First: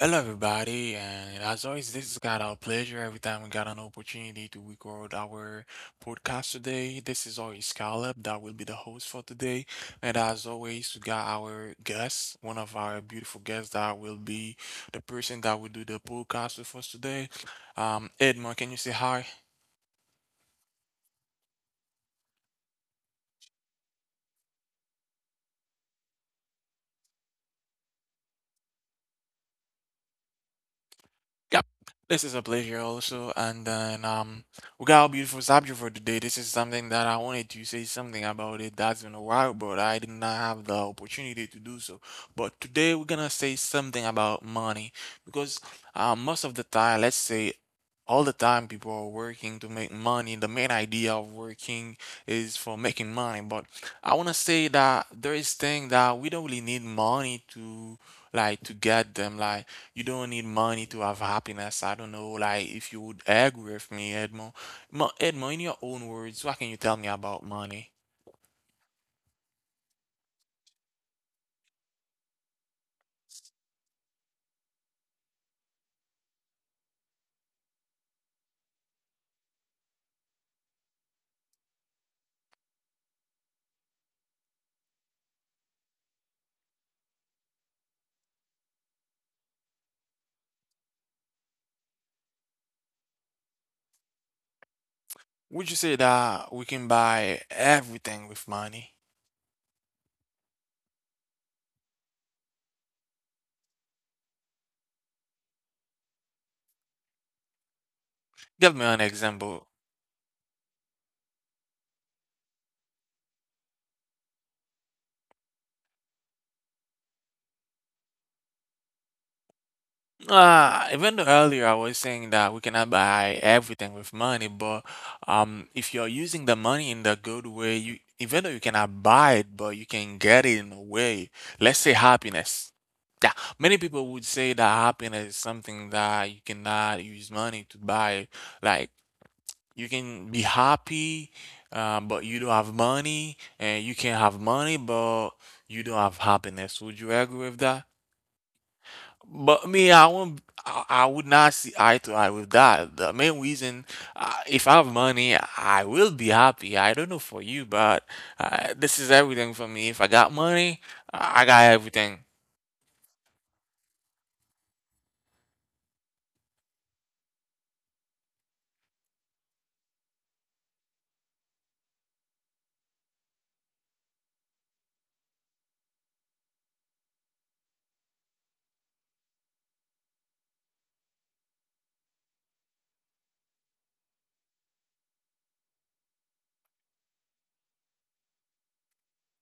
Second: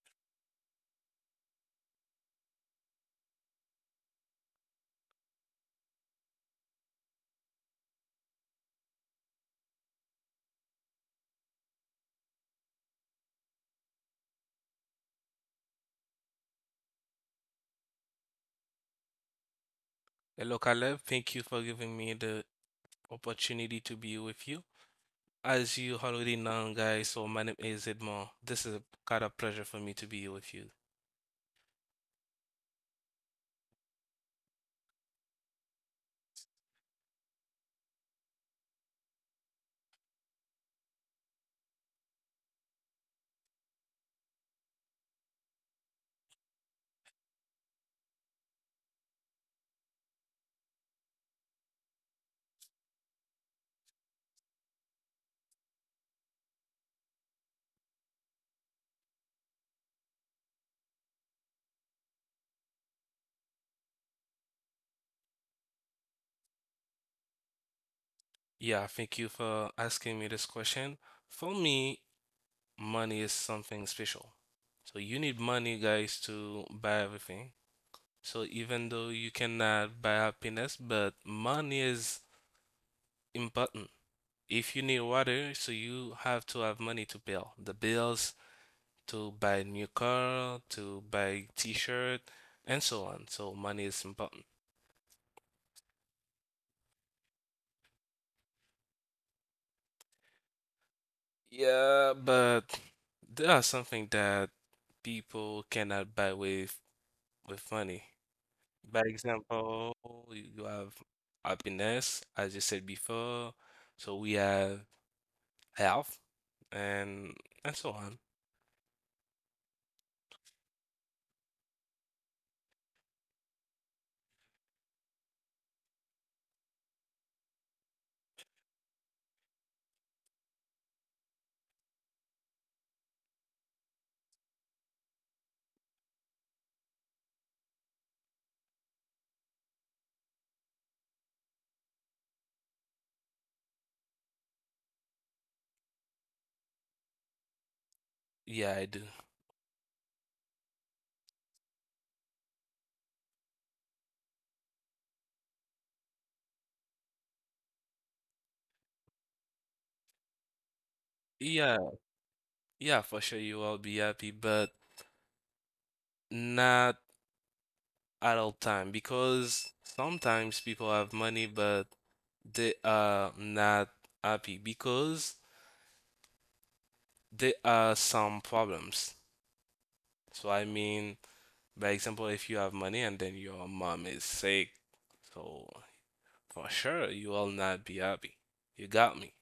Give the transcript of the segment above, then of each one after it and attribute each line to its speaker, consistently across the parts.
Speaker 1: Hello, everybody, and as always, this is kind of a pleasure every time we got an opportunity to record our podcast today. This is always Caleb that will be the host for today, and as always, we got our guest, one of our beautiful guests that will be the person that will do the podcast with us today. Edmond, can you say hi?
Speaker 2: Hello, Caleb. Thank you for giving me the opportunity to be with you. As you already know, guys, so my name is Edmond. This is a kind of pleasure for me to be with you.
Speaker 1: Yep. This is a pleasure also. And then we got a beautiful subject for today. This is something that I wanted to say something about it. That's been a while, but I did not have the opportunity to do so. But today we're gonna say something about money because most of the time, let's say all the time people are working to make money. The main idea of working is for making money. But I wanna say that there is thing that we don't really need money to like to get them like you don't need money to have happiness. I don't know, like, if you would agree with me, Edmond. Edmond, in your own words, what can you tell me about money?
Speaker 2: Yeah, thank you for asking me this question. For me, money is something special. So you need money, guys, to buy everything. So even though you cannot buy happiness, but money is important. If you need water, so you have to have money to pay all the bills, to buy a new car, to buy t-shirt, and so on. So money is important.
Speaker 1: Would you say that we can buy everything with money?
Speaker 2: Yeah, but there are something that people cannot buy with money.
Speaker 1: Give me an
Speaker 2: By
Speaker 1: example.
Speaker 2: example, you have happiness, as you said before. So we have health and and so on.
Speaker 1: Ah, even though earlier I was saying that we cannot buy everything with money, but if you're using the money in the good way, you even though you cannot buy it, but you can get it in a way. Let's say happiness. Yeah, many people would say that happiness is something that you cannot use money to buy. Like you can be happy, but you don't have money, and you can have money, but you don't have happiness. Would you agree with that?
Speaker 2: Yeah, I do.
Speaker 1: But me, I won't. I would not see eye to eye with that. The main reason, if I have money, I will be happy. I don't know for you, but this is everything for me. If I got money, I got
Speaker 2: Yeah,
Speaker 1: everything.
Speaker 2: yeah, for sure you will be happy, but not at all time because sometimes people have money, but they are not happy because there are some problems. So I mean, by example, if you have money and then your mom is sick, so for sure you will not be happy. You got me.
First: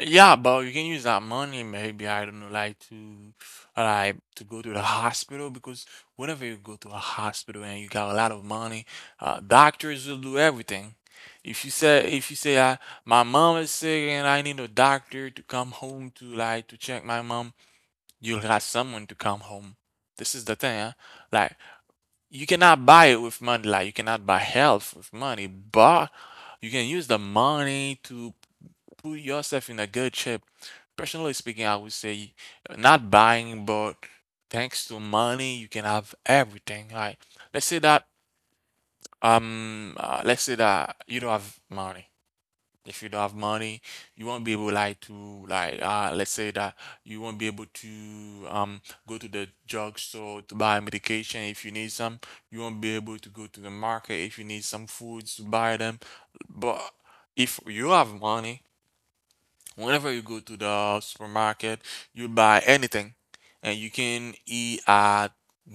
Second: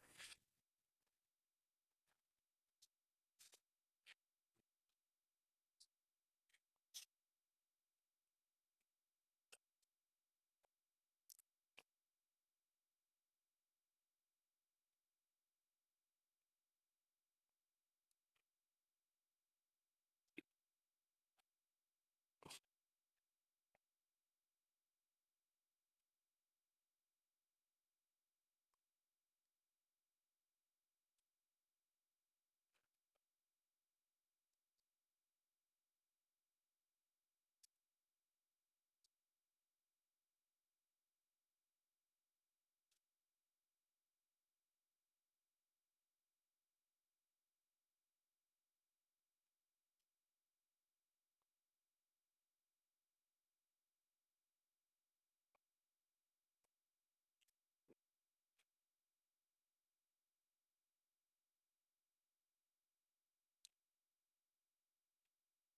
Speaker 1: Yeah, but you can use that money maybe, I don't know, like to go to the hospital because whenever you go to a hospital and you got a lot of money, doctors will do everything. If you say my mom is sick and I need a doctor to come home to like to check my mom, you'll have someone to come home. This is the thing, huh? Like you cannot buy it with money, like you cannot buy health with money, but you can use the money to put yourself in a good shape. Personally speaking, I would say not buying, but thanks to money, you can have everything. Like, let's say that you don't have money. If you don't have money, you won't be able like to like let's say that you won't be able to um go to the drugstore to buy medication if you need some. You won't be able to go to the market if you need some foods to buy them. But if you have money, whenever you go to the supermarket, you buy anything, and you can eat at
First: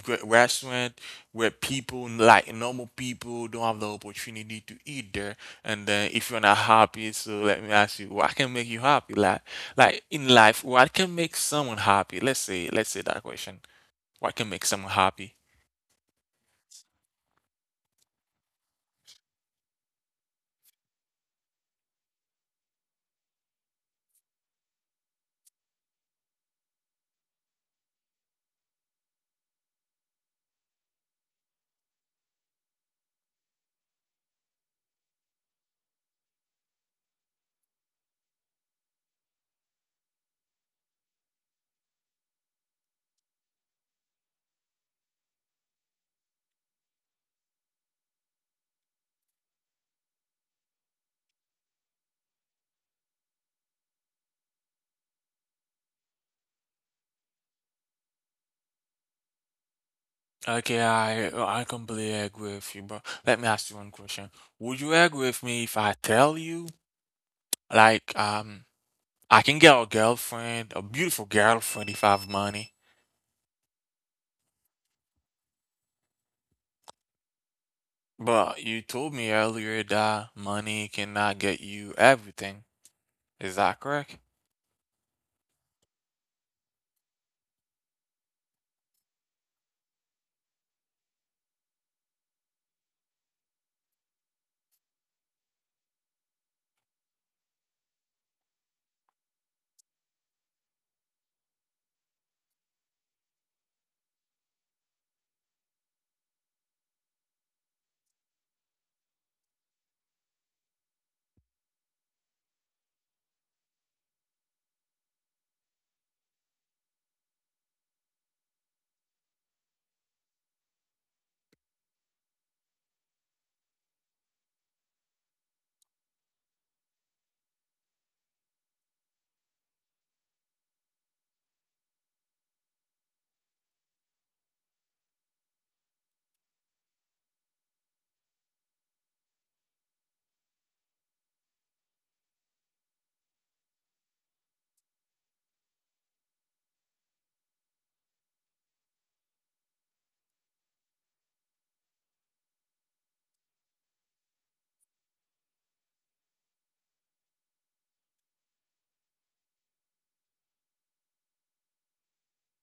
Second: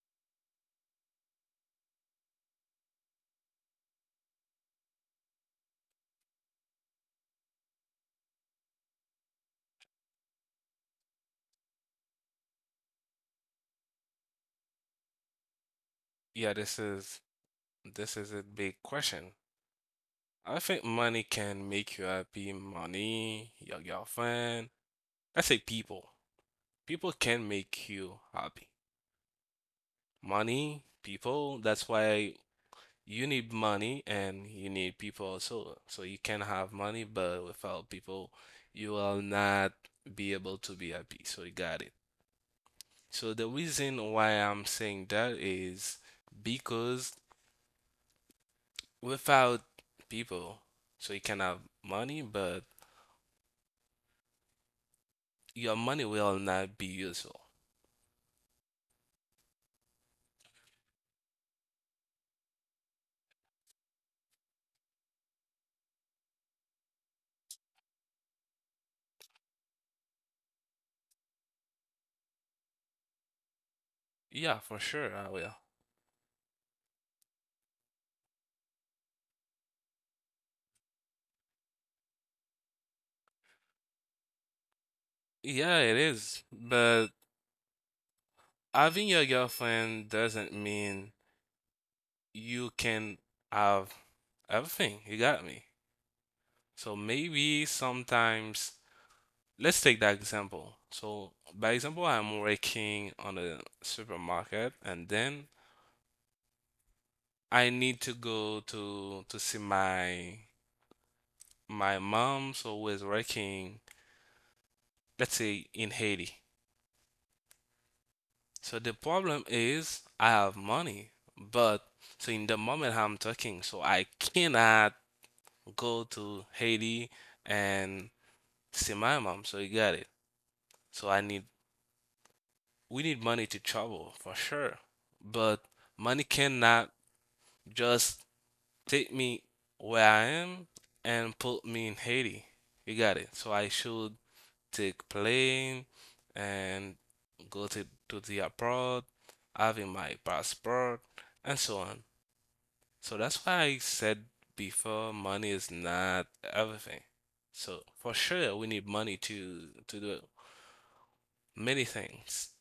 Speaker 1: great restaurant where people like normal people don't have the opportunity to eat there. And then if you're not happy, so let me ask you, what can make you happy? Like in life, what can make someone happy? Let's say that question. What can make someone happy?
Speaker 2: Yeah, this is a big question. I think money can make you happy. Money, your girlfriend. I say people. People can make you happy. Money, people. That's why you need money and you need people also. So you can have money, but without people, you will not be able to be happy. So you got it. So the reason why I'm saying that is because without people, so you can have money, but your money will not be useful.
Speaker 1: Okay, I completely agree with you, but let me ask you one question. Would you agree with me if I tell you, like, I can get a girlfriend, a beautiful girlfriend if I have money.
Speaker 2: Yeah, for sure, I will.
Speaker 1: But you told me earlier that money cannot get you everything. Is that correct?
Speaker 2: Yeah, it is. But having your girlfriend doesn't mean you can have everything. You got me. So maybe sometimes, let's take that example. So by example, I'm working on a supermarket and then I need to go to see my mom, so who is working, let's say in Haiti. So the problem is I have money, but so in the moment I'm talking, so I cannot go to Haiti and see my mom. So you got it. So I need we need money to travel for sure, but money cannot just take me where I am and put me in Haiti. You got it. So I should take plane and go to the abroad, having my passport and so on. So that's why I said before money is not everything. So for sure we need money to do many things.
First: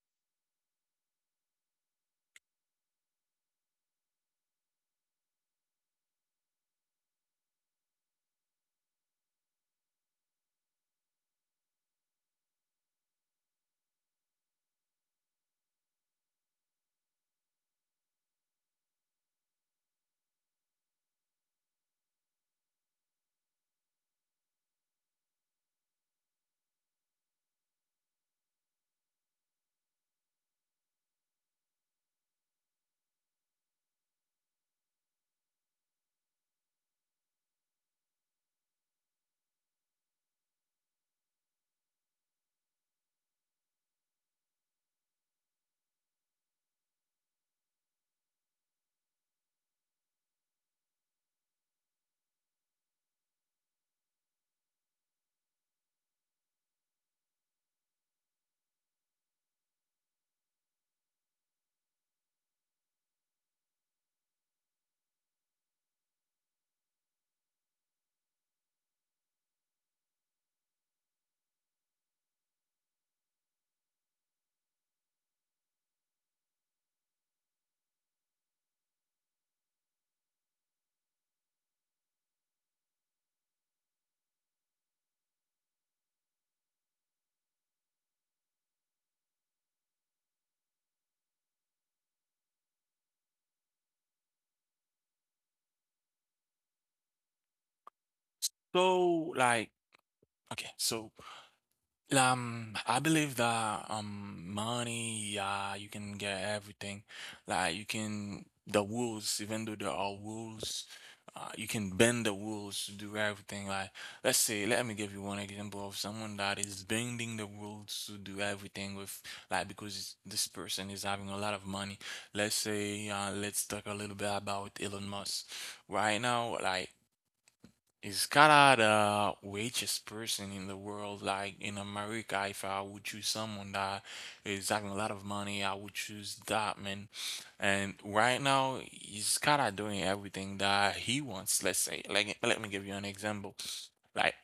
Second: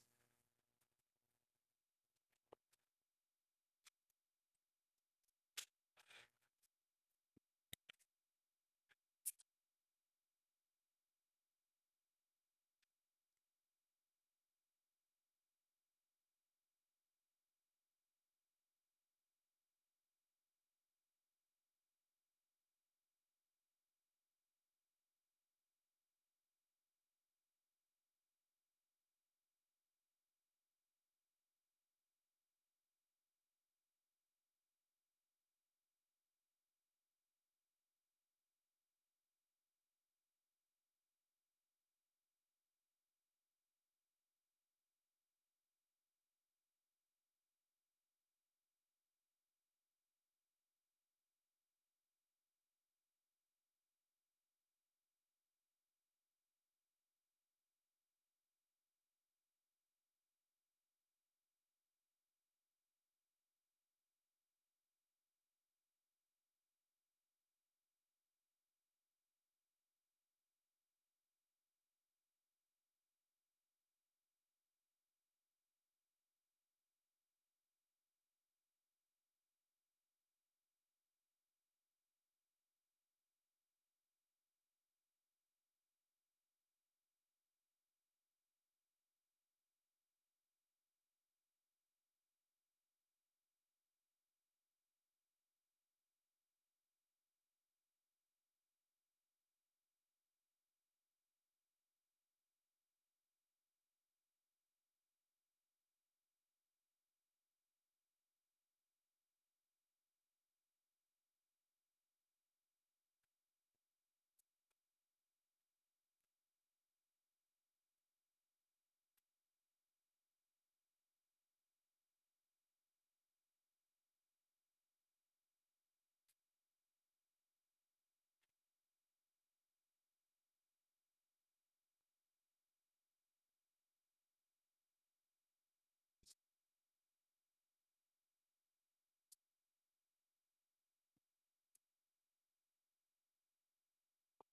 Speaker 1: So, like, okay, so I believe that money, yeah, you can get everything. Like you can the rules, even though there are rules, you can bend the rules to do everything. Like let's say, let me give you one example of someone that is bending the rules to do everything with like because this person is having a lot of money. Let's say, let's talk a little bit about Elon Musk. Right now, like is Canada the richest person in the world? Like in America, if I would choose someone that is having a lot of money, I would choose that man. And right now, he's kind of doing everything that he wants. Let's say, like, let me give you an example. Like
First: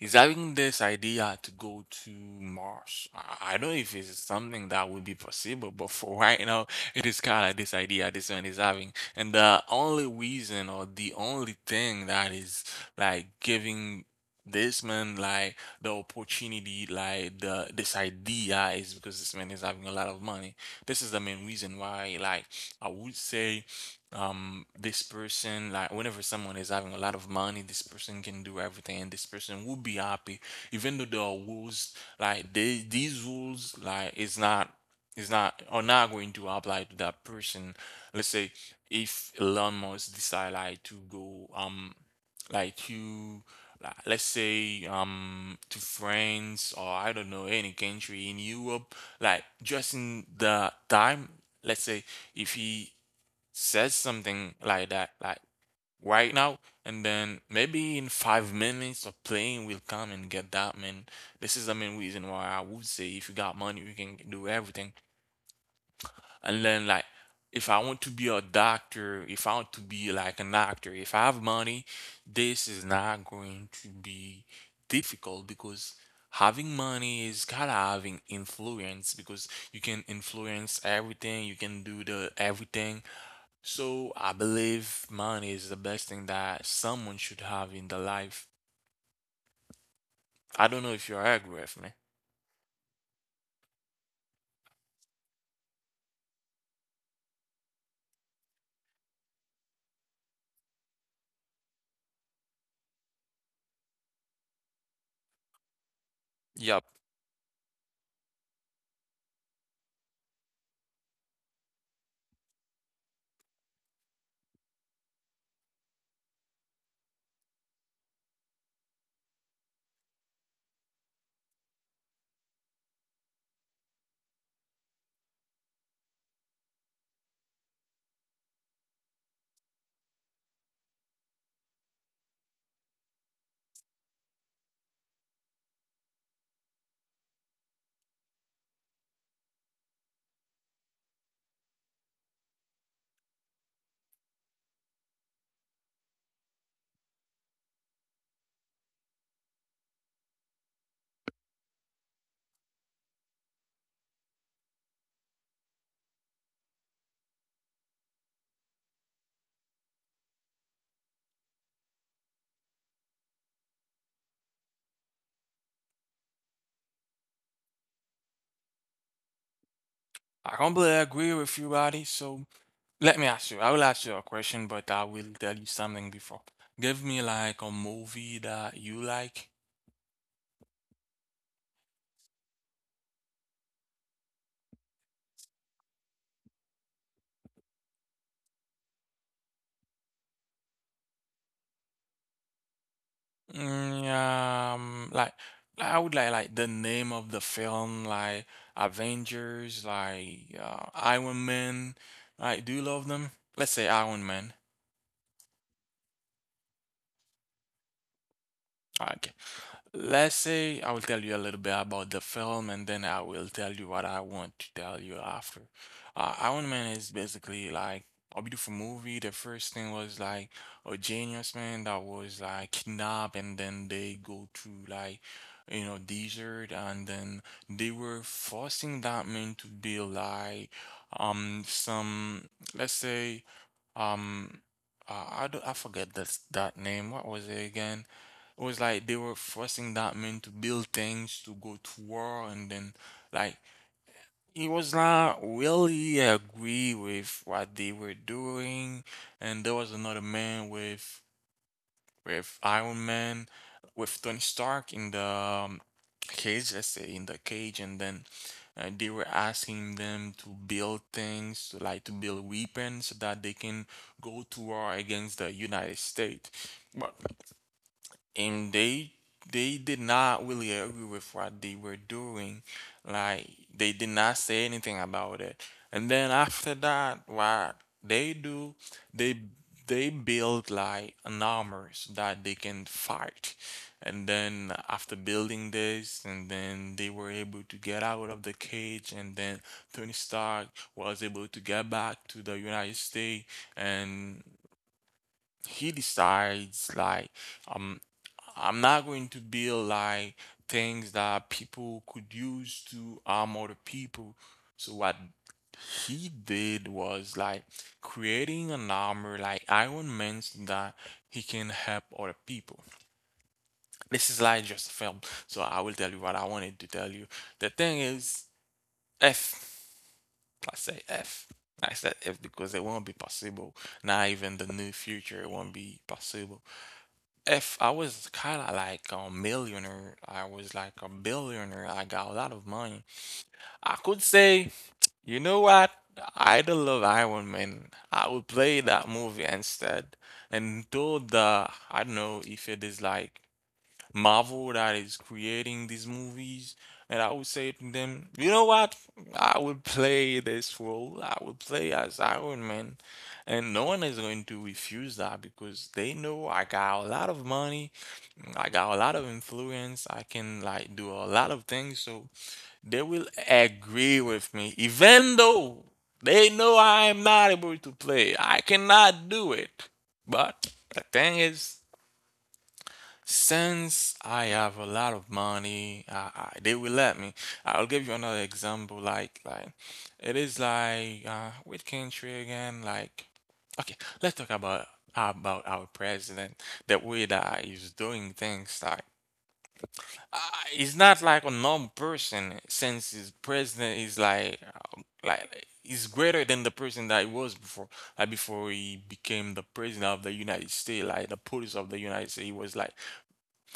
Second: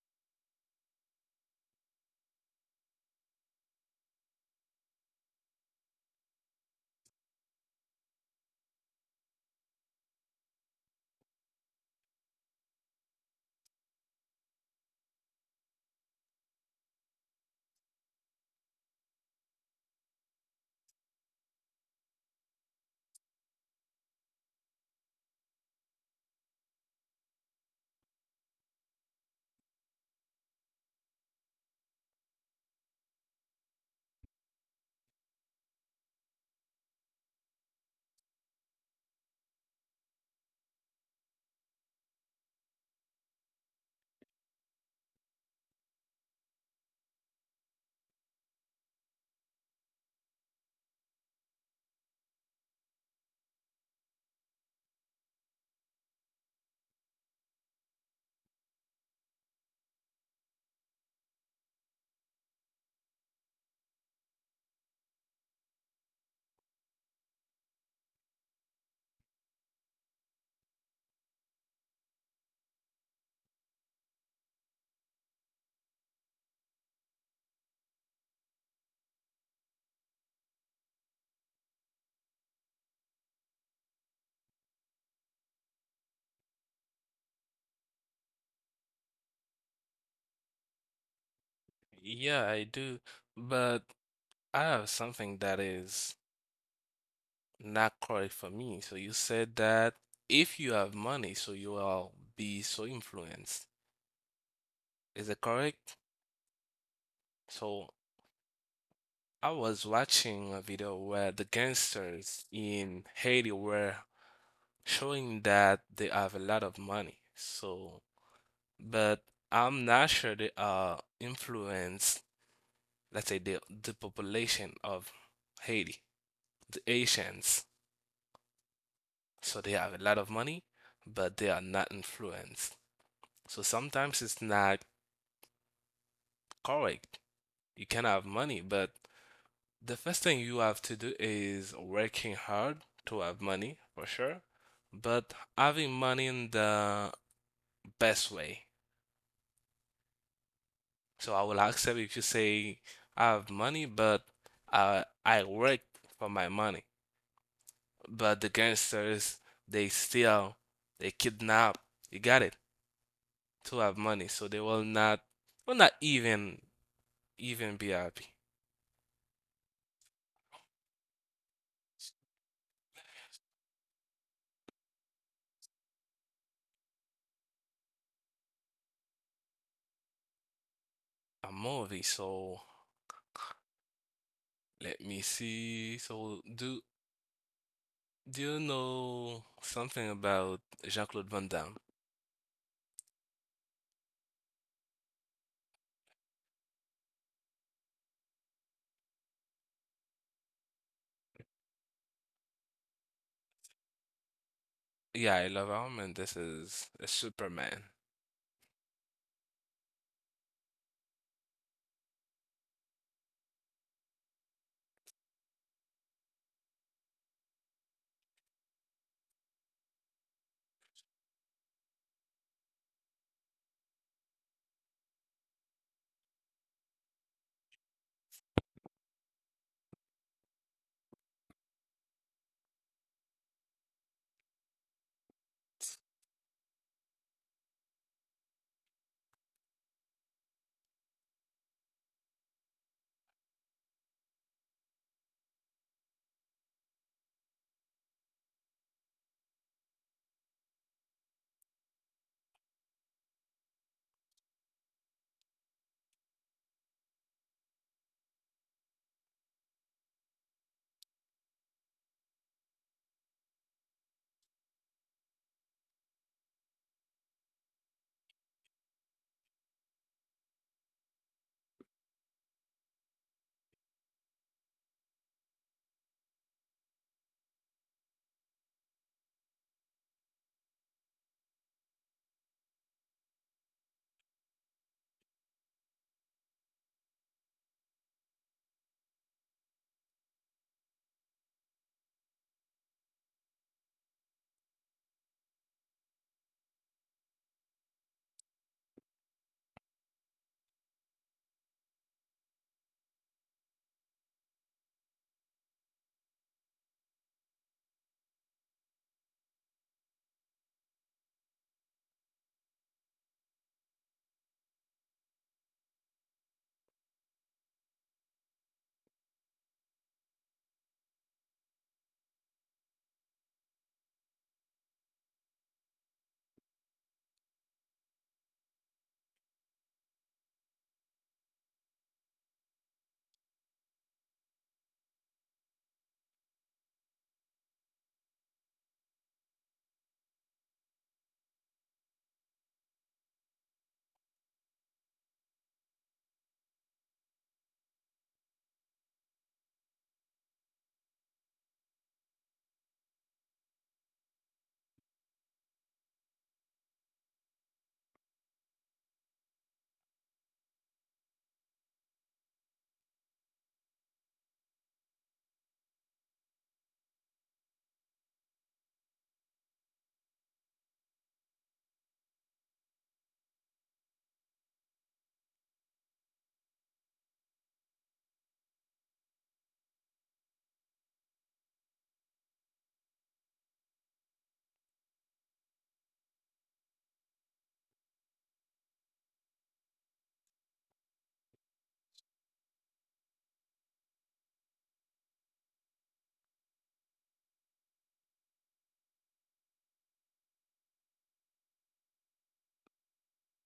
Speaker 1: is having this idea to go to Mars. I don't know if it's something that would be possible, but for right now, it is kind of this idea this man is having. And the only reason or the only thing that is like giving this man like the opportunity, like the this idea is because this man is having a lot of money. This is the main reason why, like I would say this person like whenever someone is having a lot of money this person can do everything and this person will be happy even though there are rules like they, these rules like it's not are not going to apply to that person let's say if Elon Musk decide like to go like to like, let's say to France or I don't know any country in Europe like just in the time let's say if he says something like that, like right now, and then maybe in 5 minutes a plane will come and get that man. This is the main reason why I would say if you got money, you can do everything. And then like if I want to be a doctor, if I want to be like an actor, if I have money, this is not going to be difficult because having money is kind of having influence because you can influence everything, you can do the everything so I believe money is the best thing that someone should have in their life. I don't know if you agree with me.
Speaker 2: Yeah, I do. But I have something that is not correct for me. So you said that if you have money, so you will be so influenced. Is it correct?
Speaker 1: Yep.
Speaker 2: So I was watching a video where the gangsters in Haiti were showing that they have a lot of money. So, but I'm not sure they are influence, let's say the population of Haiti, the Asians. So they have a lot of money, but they are not influenced. So sometimes it's not correct. You can have money, but the first thing you have to do is working hard to have money for sure, but having money in the best way. So I will accept if you say I have money, but I work for my money. But the gangsters, they steal, they kidnap. You got it? To have money, so they will not even be happy.
Speaker 1: I completely agree with you, buddy. So let me ask you. I will ask you a question, but I will tell you something before. Give me like a movie that you like.
Speaker 2: A movie, so let me see. So, do you know something about Jean-Claude Van Damme?
Speaker 1: Mm, um, like like, I would like the name of the film, like Avengers, like Iron Man. Like, do you love them? Let's say Iron Man.
Speaker 2: Yeah, I love him, and this is a Superman.
Speaker 1: Okay. Let's say I will tell you a little bit about the film and then I will tell you what I want to tell you after. Iron Man is basically like a beautiful movie. The first thing was like a genius man that was like kidnapped and then they go through like you know desert and then they were forcing that man to build like some let's say um I forget that name. What was it again? It was like they were forcing that man to build things, to go to war, and then like he was not really agree with what they were doing. And there was another man with Iron Man, with Tony Stark in the cage, let's say in the cage, and then they were asking them to build things, like to build weapons so that they can go to war against the United States. But and they did not really agree with what they were doing. Like they did not say anything about it. And then after that, what they do, they they build like an armors that they can fight. And then after building this, and then they were able to get out of the cage, and then Tony Stark was able to get back to the United States and he decides like um I'm not going to build like things that people could use to harm other people. So what he did was like creating an armor like Iron Man's that he can help other people. This is like just a film, so I will tell you what I wanted to tell you. The thing is F. I say F. I said F because it won't be possible. Not even the near future it won't be possible. If I was kind of like a millionaire, I was like a billionaire, I got a lot of money. I could say, you know what? I don't love Iron Man. I would play that movie instead. And though the, I don't know if it is like Marvel that is creating these movies, and I would say to them, you know what? I would play this role. I would play as Iron Man. And no one is going to refuse that because they know I got a lot of money. I got a lot of influence. I can do a lot of things, so they will agree with me, even though they know I am not able to play. I cannot do it. But the thing is, since I have a lot of money, they will let me. I'll give you another example. It is like with country again. Like, okay, let's talk about our president, the way that he's doing things. Uh, he's not like a normal person since his president is like he's greater than the person that he was before, like before he became the president of the United States. Like the police of the United States, he was like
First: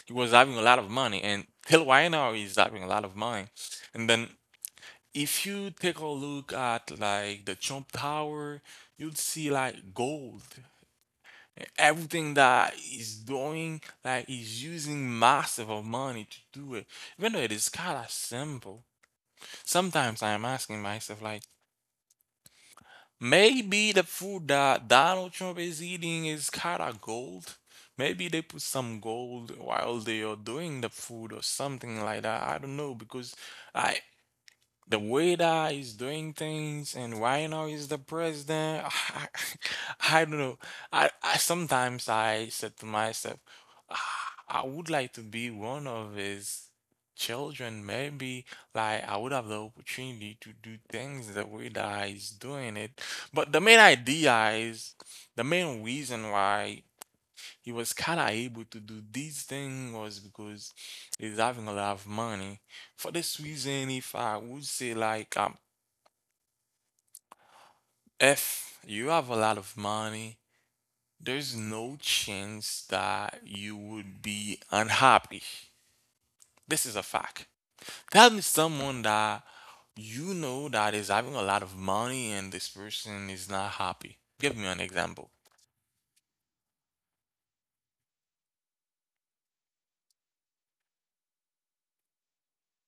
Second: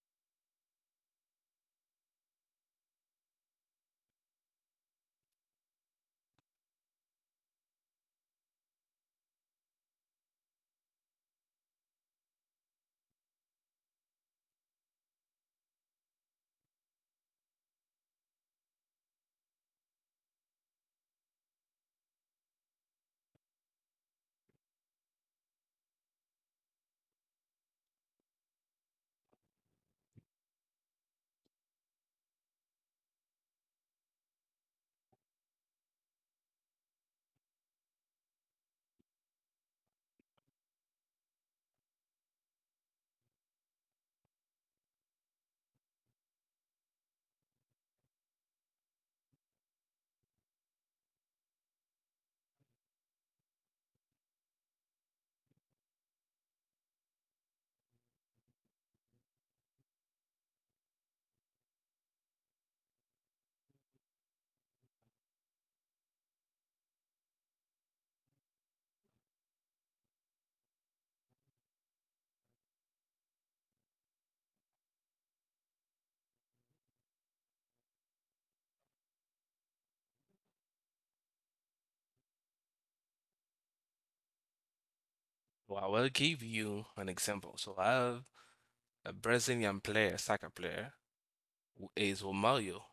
Speaker 1: he was having a lot of money, and till right now he's having a lot of money. And then if you take a look at like the Trump Tower, you'd see like gold. Everything that he's doing, like he's using massive of money to do it. Even though it is kind of simple, sometimes I'm asking myself, like, maybe the food that Donald Trump is eating is kind of gold. Maybe they put some gold while they are doing the food or something like that. I don't know because I the way that he's doing things, and right now he's the president. I don't know. I sometimes I said to myself, "Ah, I would like to be one of his children maybe, like I would have the opportunity to do things the way that he's doing it. But the main idea is the main reason why he was kind of able to do these things was because he's having a lot of money." For this reason, if I would say like, if you have a lot of money, there's no chance that you would be unhappy. This is a fact. Tell me someone that you know that is having a lot of money and this person is not happy. Give me an example.
Speaker 2: Well, I will give you an example. So, I have a Brazilian player, soccer player, who is Romario.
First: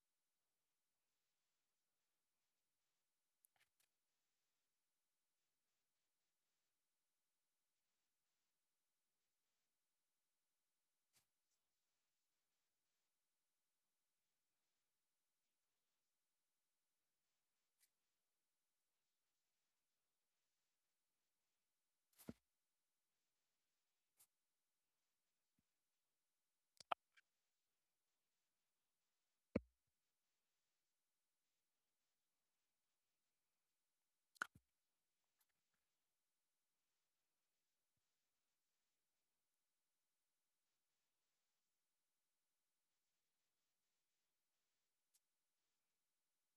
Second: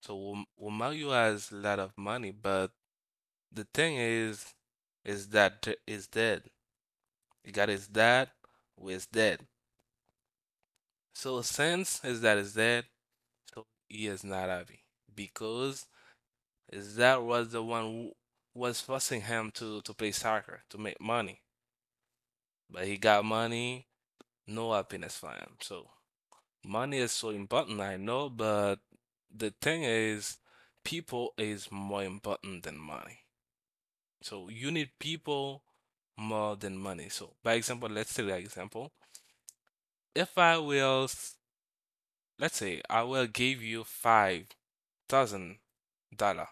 Speaker 2: So, Romario has a lot of money, but the thing is that is dead. He got his dad, who is dead. So, since his dad is dead, so he is not happy because is that was the one who was forcing him to play soccer to make money, but he got money, no happiness for him. So money is so important, I know, but the thing is, people is more important than money. So you need people more than money. So by example, let's take an example. If I will, let's say I will give you $5,000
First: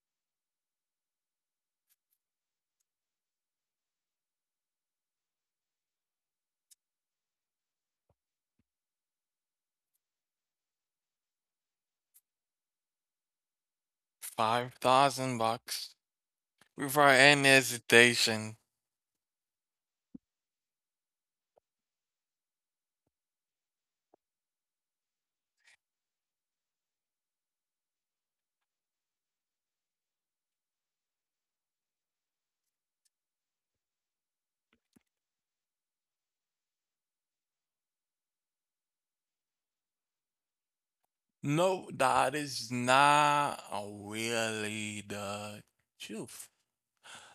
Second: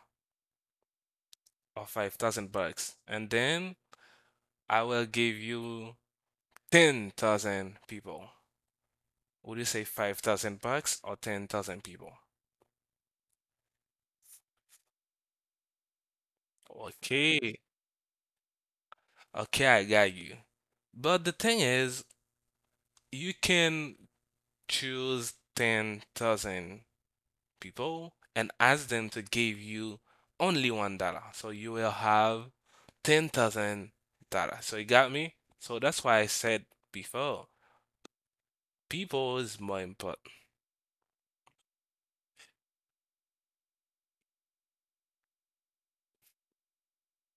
Speaker 2: or 5,000 bucks, and then I will give you 10,000 people. Would you say 5,000 bucks or 10,000 people?
Speaker 1: $5,000 without any
Speaker 2: Okay,
Speaker 1: hesitation.
Speaker 2: okay, I got you. But the thing is, you can choose 10,000 people and ask them to give you only $1. So you will have 10,000 dollars. So you got me? So that's why I said before, people is more important.
Speaker 1: No, that is not really the truth.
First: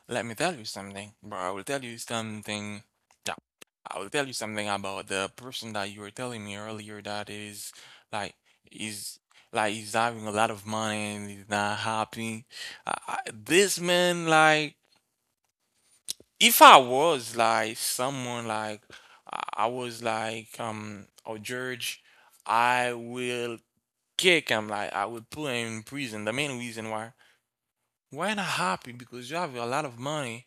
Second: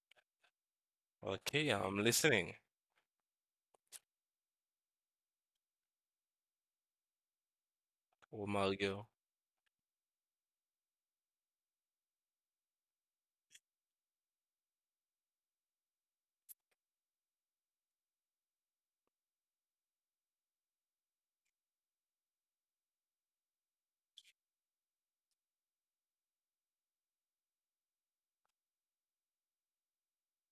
Speaker 1: Let me tell you something, bro. I will
Speaker 2: Okay,
Speaker 1: tell you
Speaker 2: I'm listening.
Speaker 1: something. Yeah, I will tell you something about the person that you were telling me earlier that is like
Speaker 2: Oh, Mario.
Speaker 1: is like he's having a lot of money and he's not happy. This man, like, if I was like someone like, I was like a judge, I will kick him like I would put him in prison. The main reason why not happy because you have a lot of money.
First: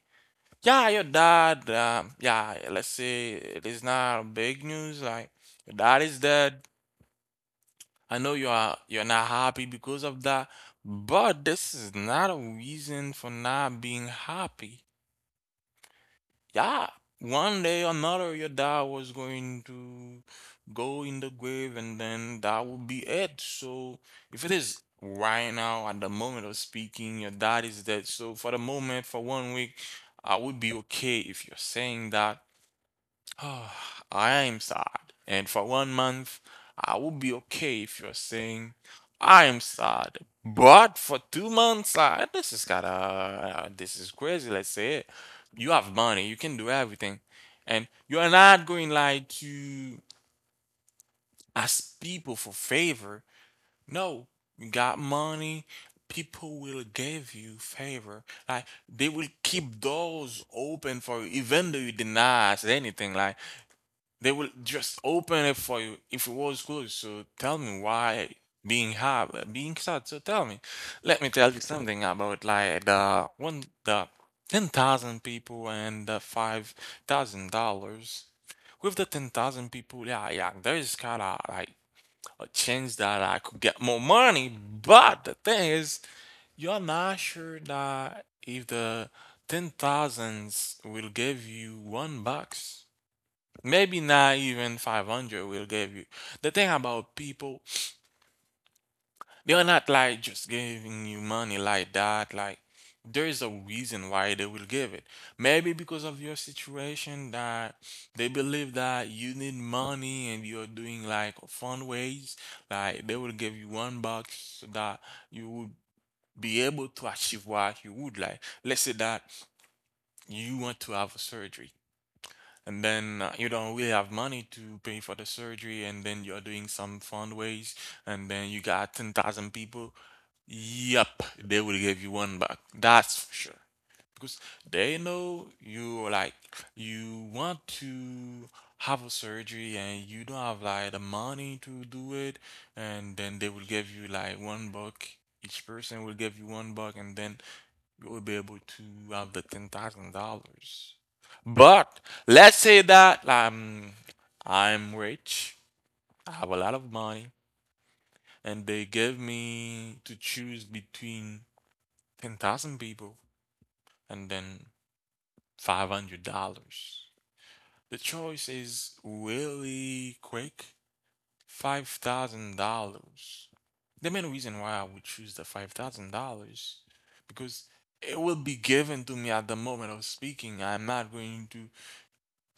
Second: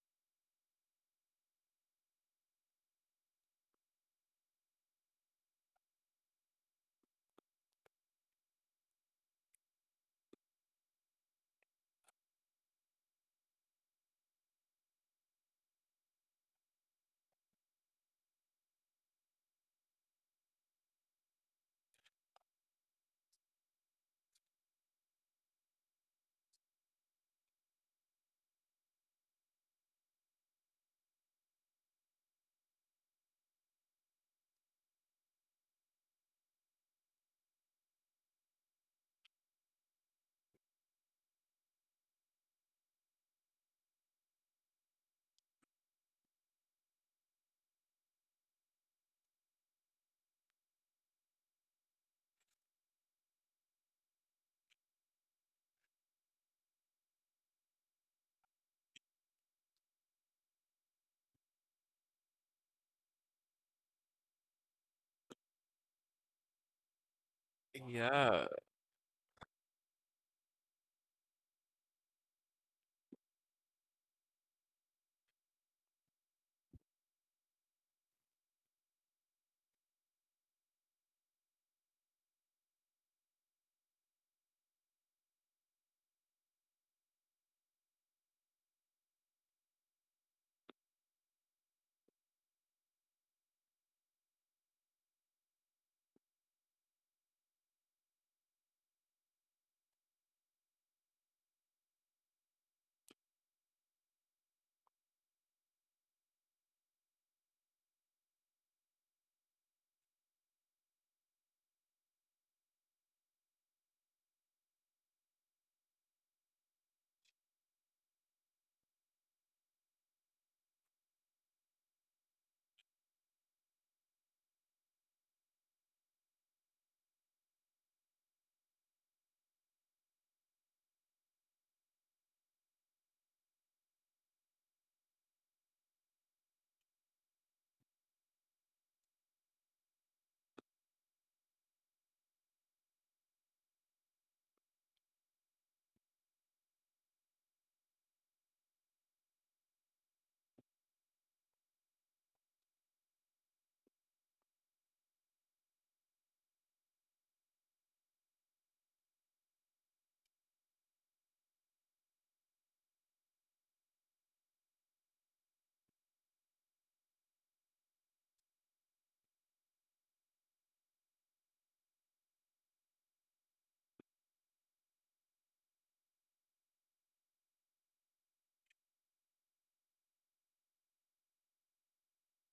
Speaker 1: Yeah, your dad. Yeah, let's say it is not big news. Like your dad is dead. I know you're not happy because of that, but this is not a reason for not being happy. Yeah, one day or another, your dad was going to go in the grave, and then that would be it. So, if it is right now, at the moment of speaking, your dad is dead. So, for the moment, for 1 week, I would be okay if you're saying that. Oh, I am sad, and for 1 month I will be okay if you're saying I am sad. But for 2 months, this is gotta, this is crazy. Let's say it. You have money, you can do everything, and you are not going like to ask people for favor. No, you got money. People will give you favor. Like they will keep doors open for you, even though you deny anything. Like they will just open it for you if it was closed. So tell me why
Speaker 2: Yeah.
Speaker 1: being hard, being sad. So tell me, let me tell you something about like the 10,000 people and the $5,000. With the 10,000 people, yeah, yeah, there is kind of like a chance that I could get more money. But the thing is, you're not sure that if the ten thousands will give you $1, maybe not even 500 will give you. The thing about people, they're not like just giving you money like that. Like there's a reason why they will give it, maybe because of your situation, that they believe that you need money and you're doing like fun ways. Like they will give you one buck so that you would be able to achieve what you would like. Let's say that you want to have a surgery, and then you don't really have money to pay for the surgery, and then you're doing some fundraise, and then you got 10,000 people. Yep, they will give you one back, that's for sure, because they know you like you want to have a surgery and you don't have like the money to do it, and then they will give you like one buck. Each person will give you one buck, and then you will be able to have the $10,000. But let's say that I'm rich, I have a lot of money, and they give me to choose between 10,000 people and then $500. The choice is really quick, $5,000. The main reason why I would choose the $5,000 because it will be given to me at the moment of speaking. I'm not going to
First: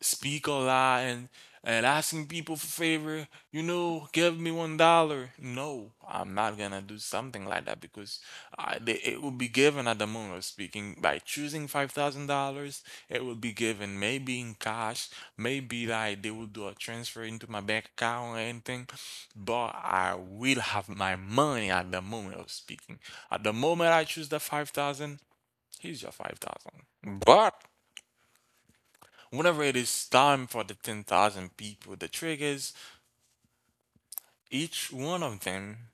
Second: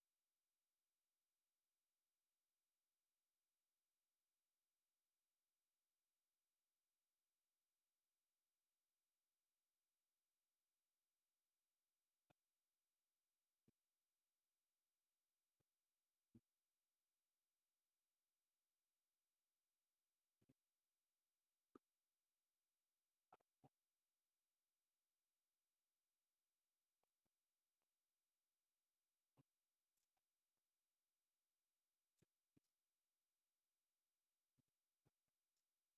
Speaker 1: speak a lot and asking people for favor, you know, give me $1. No, I'm not gonna do something like that because it will be given at the moment of speaking by choosing $5,000. It will be given maybe in cash, maybe like they will do a transfer into my bank account or anything, but I will have my money at the moment of speaking. At the moment I choose the 5,000, here's your 5,000. But whenever it is time for the 10,000 people, the triggers, each one of them,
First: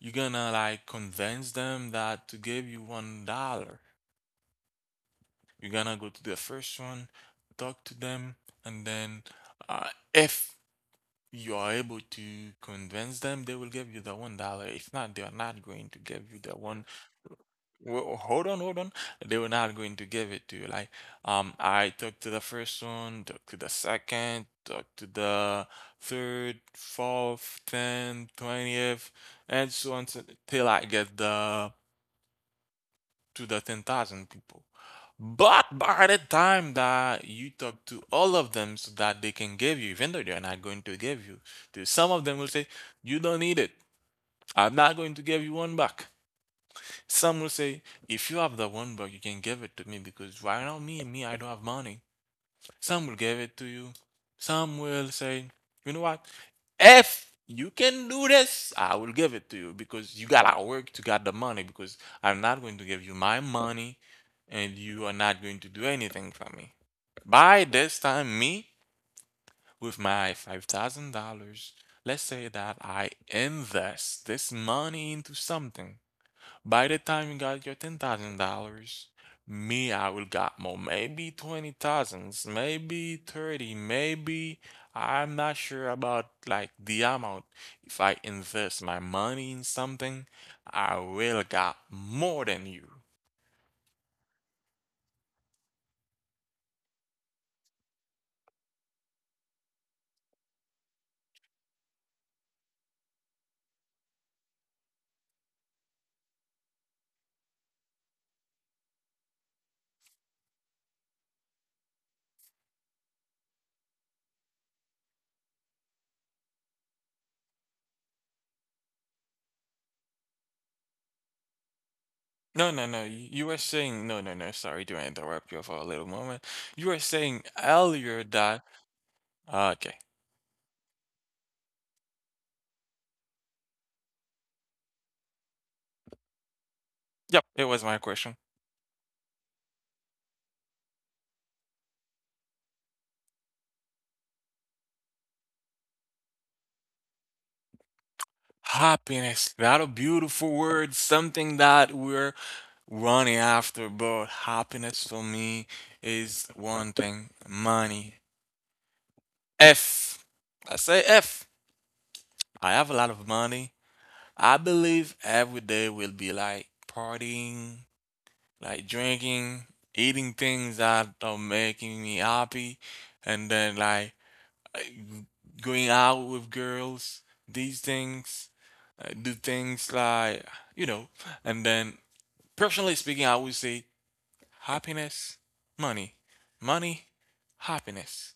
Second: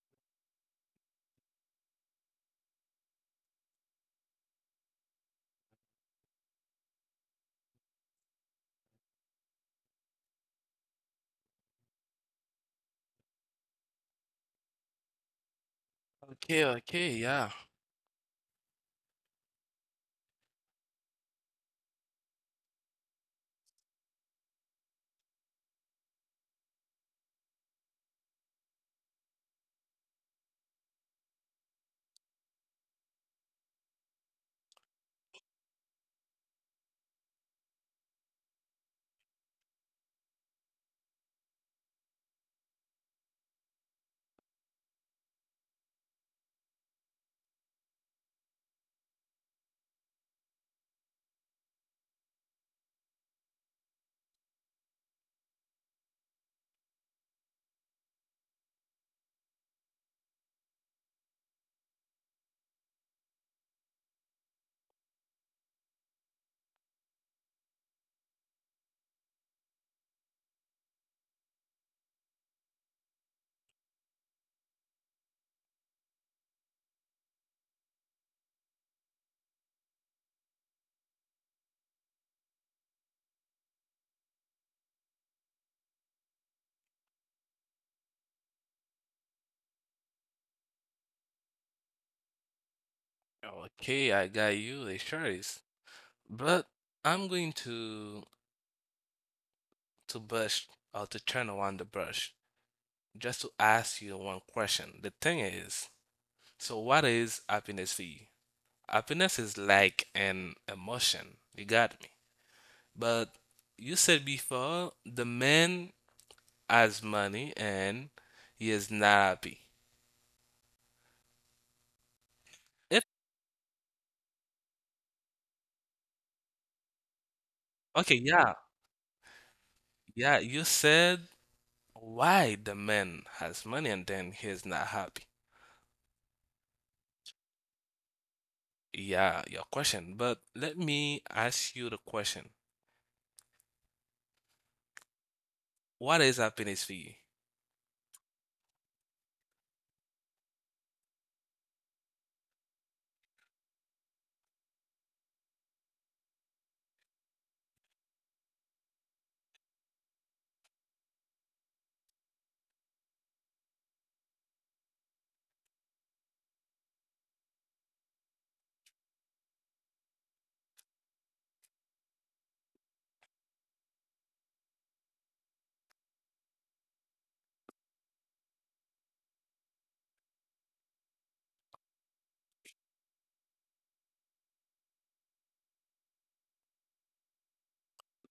Speaker 1: you're gonna like convince them that to give you $1. You're gonna go to the first one, talk to them, and then uh, if you are able to convince them, they will give you the $1. If not, they are not going to give you the
Speaker 2: Okay,
Speaker 1: one.
Speaker 2: okay, yeah.
Speaker 1: Well, hold on, hold on. They were not going to give it to you. Like, I talked to the first one, talked to the second, talked to the third, fourth, tenth, 20th, and so on till I get the to the 10,000 people. But by the time that you talk to all of them so that they can give you, even though they're not going to give you, to some of them will say, "You don't need it. I'm not going to give you one back." Some will say, "If you have the one buck, you can give it to me because right now, I don't have money." Some will give it to you. Some will say, "You know what? If you can do this, I will give it to you because you gotta work to get the money, because I'm not going to give you my money and you are not going to do anything for me." By this time, me, with my $5,000, let's say that I invest this money into something. By the time you got your $10,000, me, I will got more, maybe 20 thousands, maybe 30, maybe I'm not sure about like the amount. If I invest my money in something, I will got more than you.
Speaker 2: Okay, I got you. The choice. But I'm going to brush or to turn around the brush just to ask you one question. The thing is, so what is happiness for you? Happiness is like an emotion. You got me. But you said before the man has money and he is not happy.
Speaker 1: No, no, no.
Speaker 2: If
Speaker 1: You were saying no, no, no. Sorry to interrupt you for a little moment. You were saying
Speaker 2: Okay,
Speaker 1: earlier
Speaker 2: yeah,
Speaker 1: that okay.
Speaker 2: yeah. You said why the man has money and then he is not happy.
Speaker 1: Yep, it was my question.
Speaker 2: Yeah, your question. But let me ask you the question. What is happiness for you?
Speaker 1: Happiness. That a beautiful word. Something that we're running after, but happiness for me is one thing: money. if if I have a lot of money, I believe every day will be like partying, like drinking, eating things that are making me happy, and then like uh, going out with girls, these things, do things like, you know, and then personally speaking I would say happiness, money, money, happiness.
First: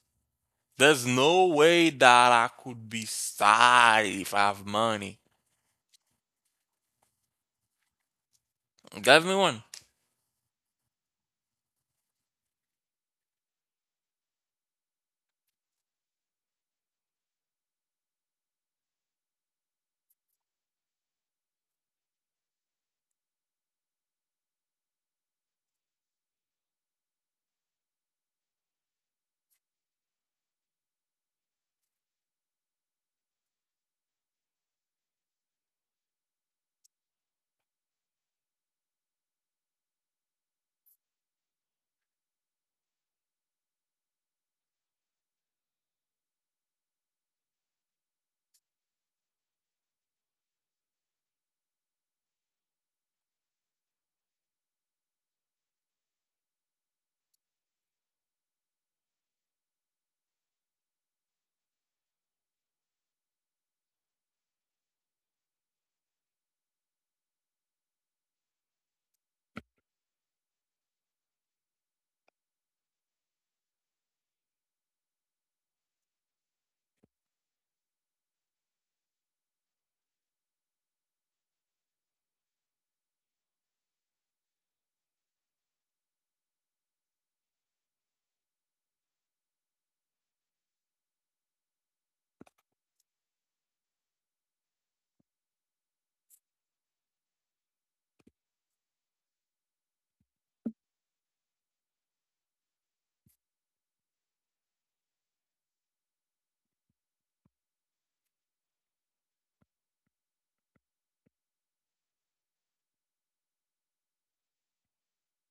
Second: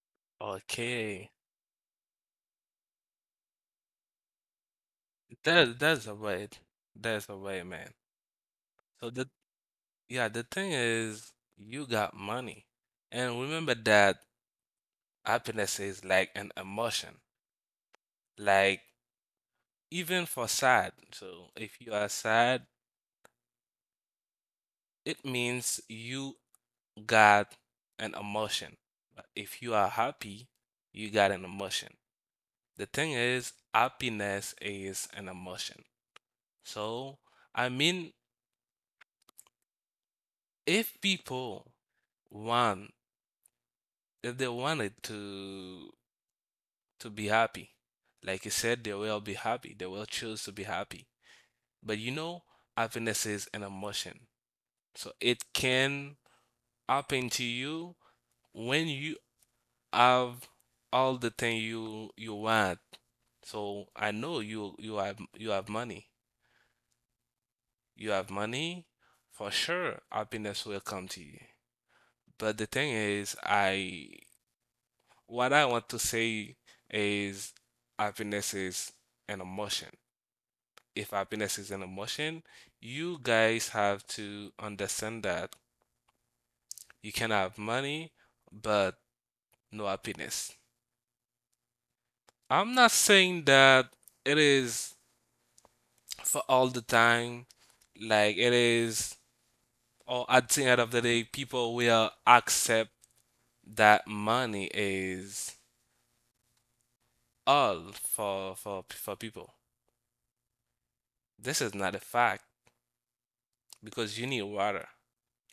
Speaker 1: There's
Speaker 2: Okay.
Speaker 1: no way that I could be sad if I have money.
Speaker 2: That's a way. That's a way, man. So
Speaker 1: That's
Speaker 2: the
Speaker 1: me one.
Speaker 2: yeah, the thing is you got money. And remember that happiness is like an emotion. Like even for sad. So if you are sad, it means you got an emotion. But if you are happy, you got an emotion. The thing is, happiness is an emotion. So, I mean, if people want, if they wanted to be happy, like you said, they will be happy. They will choose to be happy. But you know, happiness is an emotion. So it can happen to you when you have all the thing you want. So I know you have money. You have money, for sure, happiness will come to you. But the thing is, I what I want to say is happiness is an emotion. If happiness is an emotion, you guys have to understand that you can have money, but no happiness. I'm not saying that it is for all the time, like it is, or at the end of the day, people will accept that money is all for people. This is not a fact because you need water.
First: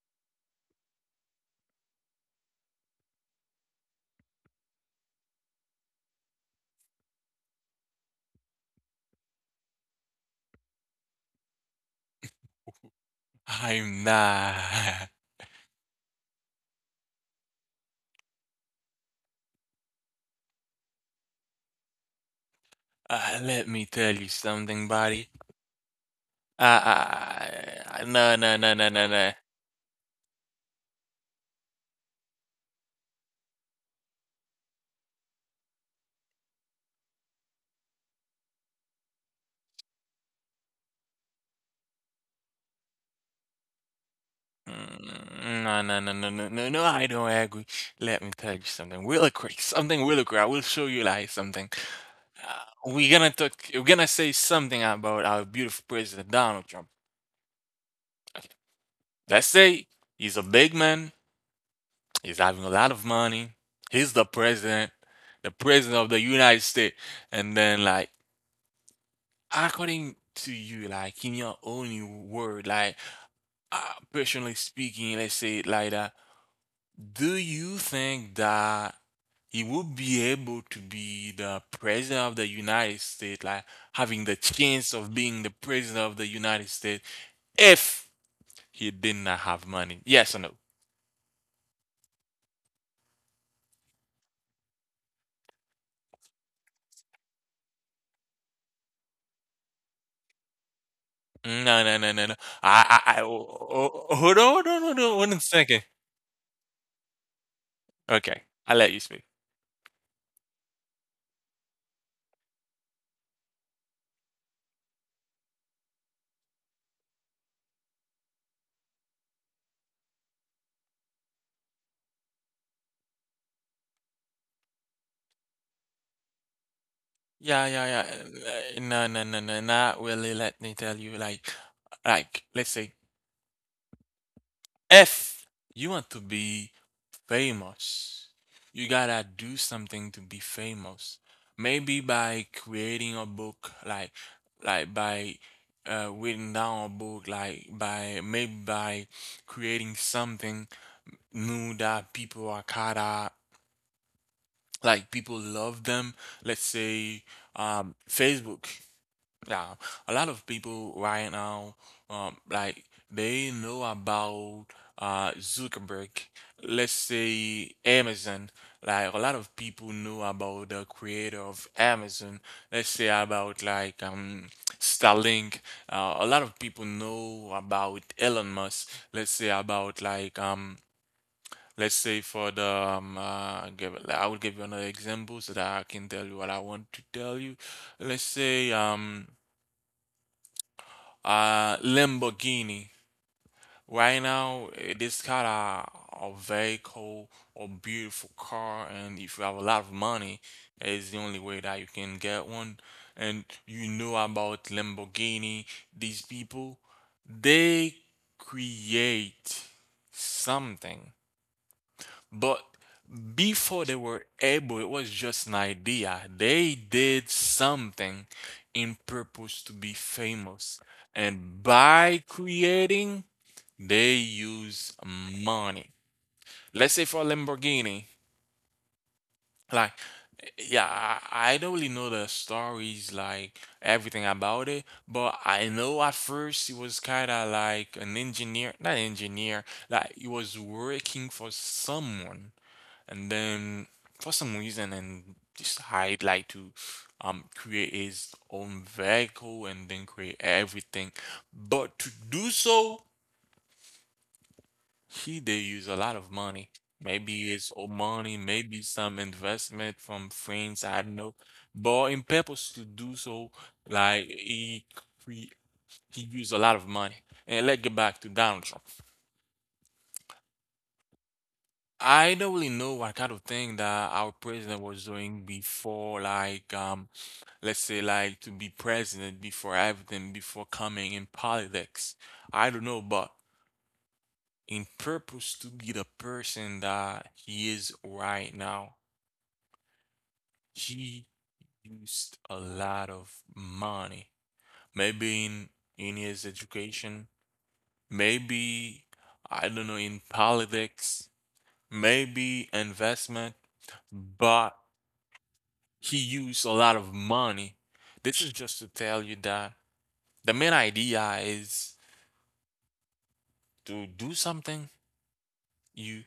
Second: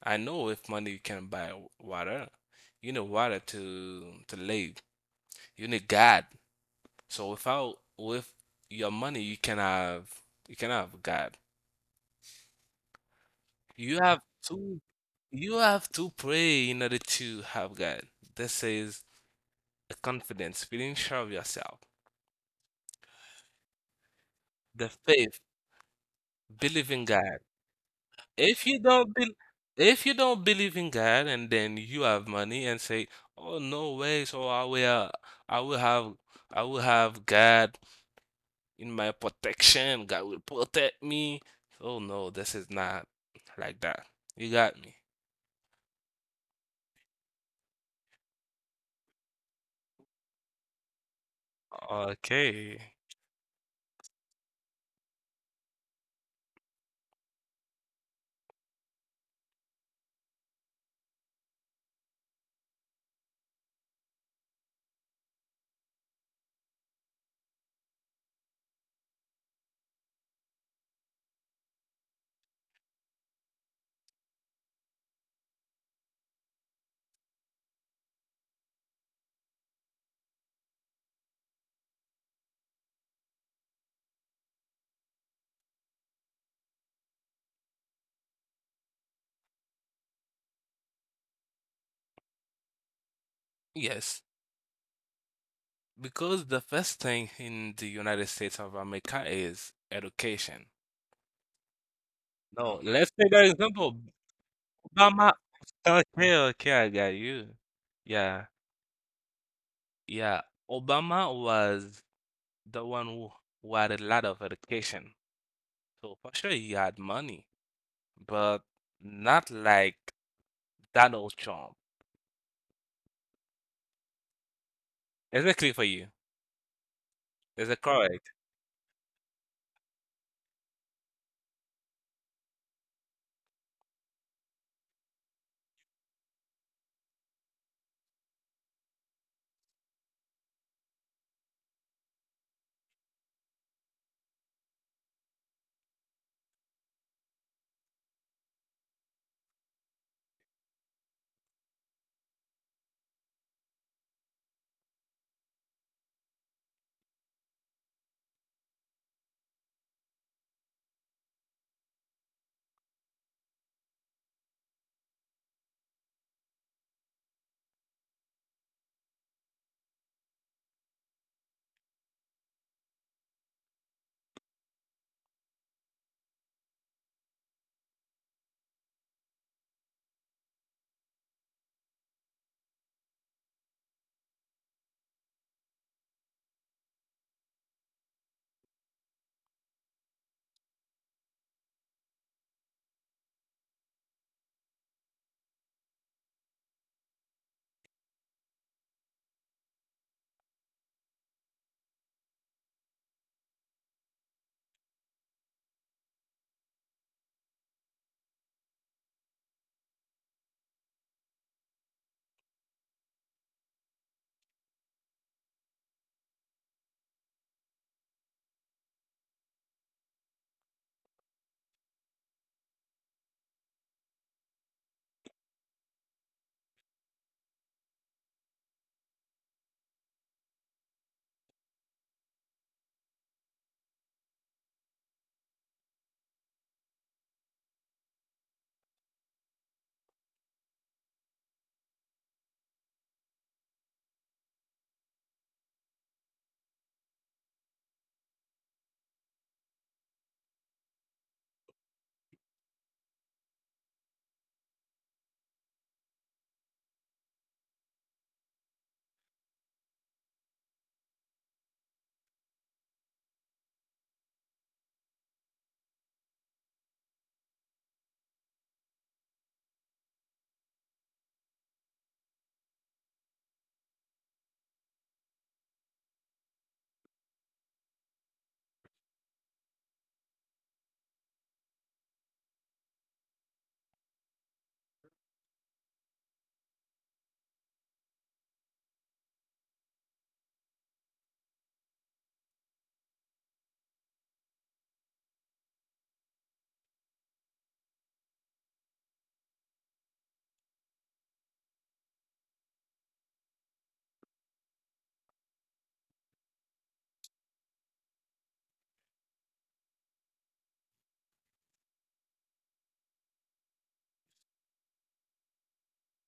Speaker 2: I know if money can buy water, you need water to live. You need God. So without with your money, you can have God. You
Speaker 1: I'm
Speaker 2: have
Speaker 1: not.
Speaker 2: to you have to pray in order to have God. This is a confidence, feeling sure of yourself,
Speaker 1: Let me tell you something,
Speaker 2: the
Speaker 1: buddy.
Speaker 2: faith, believing God.
Speaker 1: No, no,
Speaker 2: If
Speaker 1: no,
Speaker 2: you
Speaker 1: no, no,
Speaker 2: don't bel
Speaker 1: no.
Speaker 2: if you don't believe in God and then you have money and say, "Oh, no way, so I will have I will have God in my protection. God will protect me." Oh no, this is not like that. You got me.
Speaker 1: No, no, no, no, no, no, no, I don't agree. Let me tell you something really quick. Something really quick. I will show you like something. Uh,
Speaker 2: Okay.
Speaker 1: we're gonna talk, we're gonna say something about our beautiful president, Donald Trump. Let's say he's a big man, he's having a lot of money, he's the president of the United States, and then like according to you, like in your own word, like uh, personally speaking, let's say it like that, do you think that he would be able to be the president of the United States, like having the chance of being the president of the United States if he did not have money? Yes or no?
Speaker 2: Yes, because the first thing in the United States of America is education.
Speaker 1: No, no, no, no, no.
Speaker 2: No, let's
Speaker 1: I oh,
Speaker 2: take that example.
Speaker 1: oh, oh, Hold on, hold on, hold on
Speaker 2: Obama.
Speaker 1: one second.
Speaker 2: Okay, okay, I got you. Yeah.
Speaker 1: Okay, I let you speak.
Speaker 2: Yeah, Obama was the one who had a lot of education. So for sure he had money, but not like Donald Trump. Is it clear for you?
Speaker 1: Yeah,
Speaker 2: Is it
Speaker 1: yeah, yeah.
Speaker 2: correct?
Speaker 1: No, no, no, no, not really. Let me tell you, let's say, if you want to be famous, you gotta do something to be famous. Maybe by creating a book, like by writing down a book, like by maybe by creating something new that people are kinda like, people love them. Let's say Facebook. Yeah, a lot of people right now, like they know about Zuckerberg. Let's say Amazon. Like a lot of people know about the creator of Amazon. Let's say about like Starlink. A lot of people know about Elon Musk. Let's say for the I will give you another example so that I can tell you what I want to tell you. Let's say Lamborghini. Right now, eh, this kind of a vehicle, or beautiful car, and if you have a lot of money, is the only way that you can get one. And you know about Lamborghini. These people, they create something. But before they were able, it was just an idea. They did something in purpose to be famous. And by creating, they use money. Let's say for Lamborghini, like, yeah, I don't really know the stories, like everything about it, but I know at first he was kind of like an engineer, not engineer, like he was working for someone and then for some reason, and decide like to create his own vehicle and then create everything. But to do so, he did use a lot of money. Maybe his own money, maybe some investment from friends, I don't know. But in purpose to do so, like he cre- he used a lot of money. And let's get back to Donald Trump. I don't really know what kind of thing that our president was doing before, like, let's say, like to be president, before everything, before coming in politics, I don't know. But in purpose to be the person that he is right now, he used a lot of money. Maybe in, his education, maybe, I don't know, in politics, maybe investment, but he used a lot of money. This is just to tell you that the main idea is, to do something, you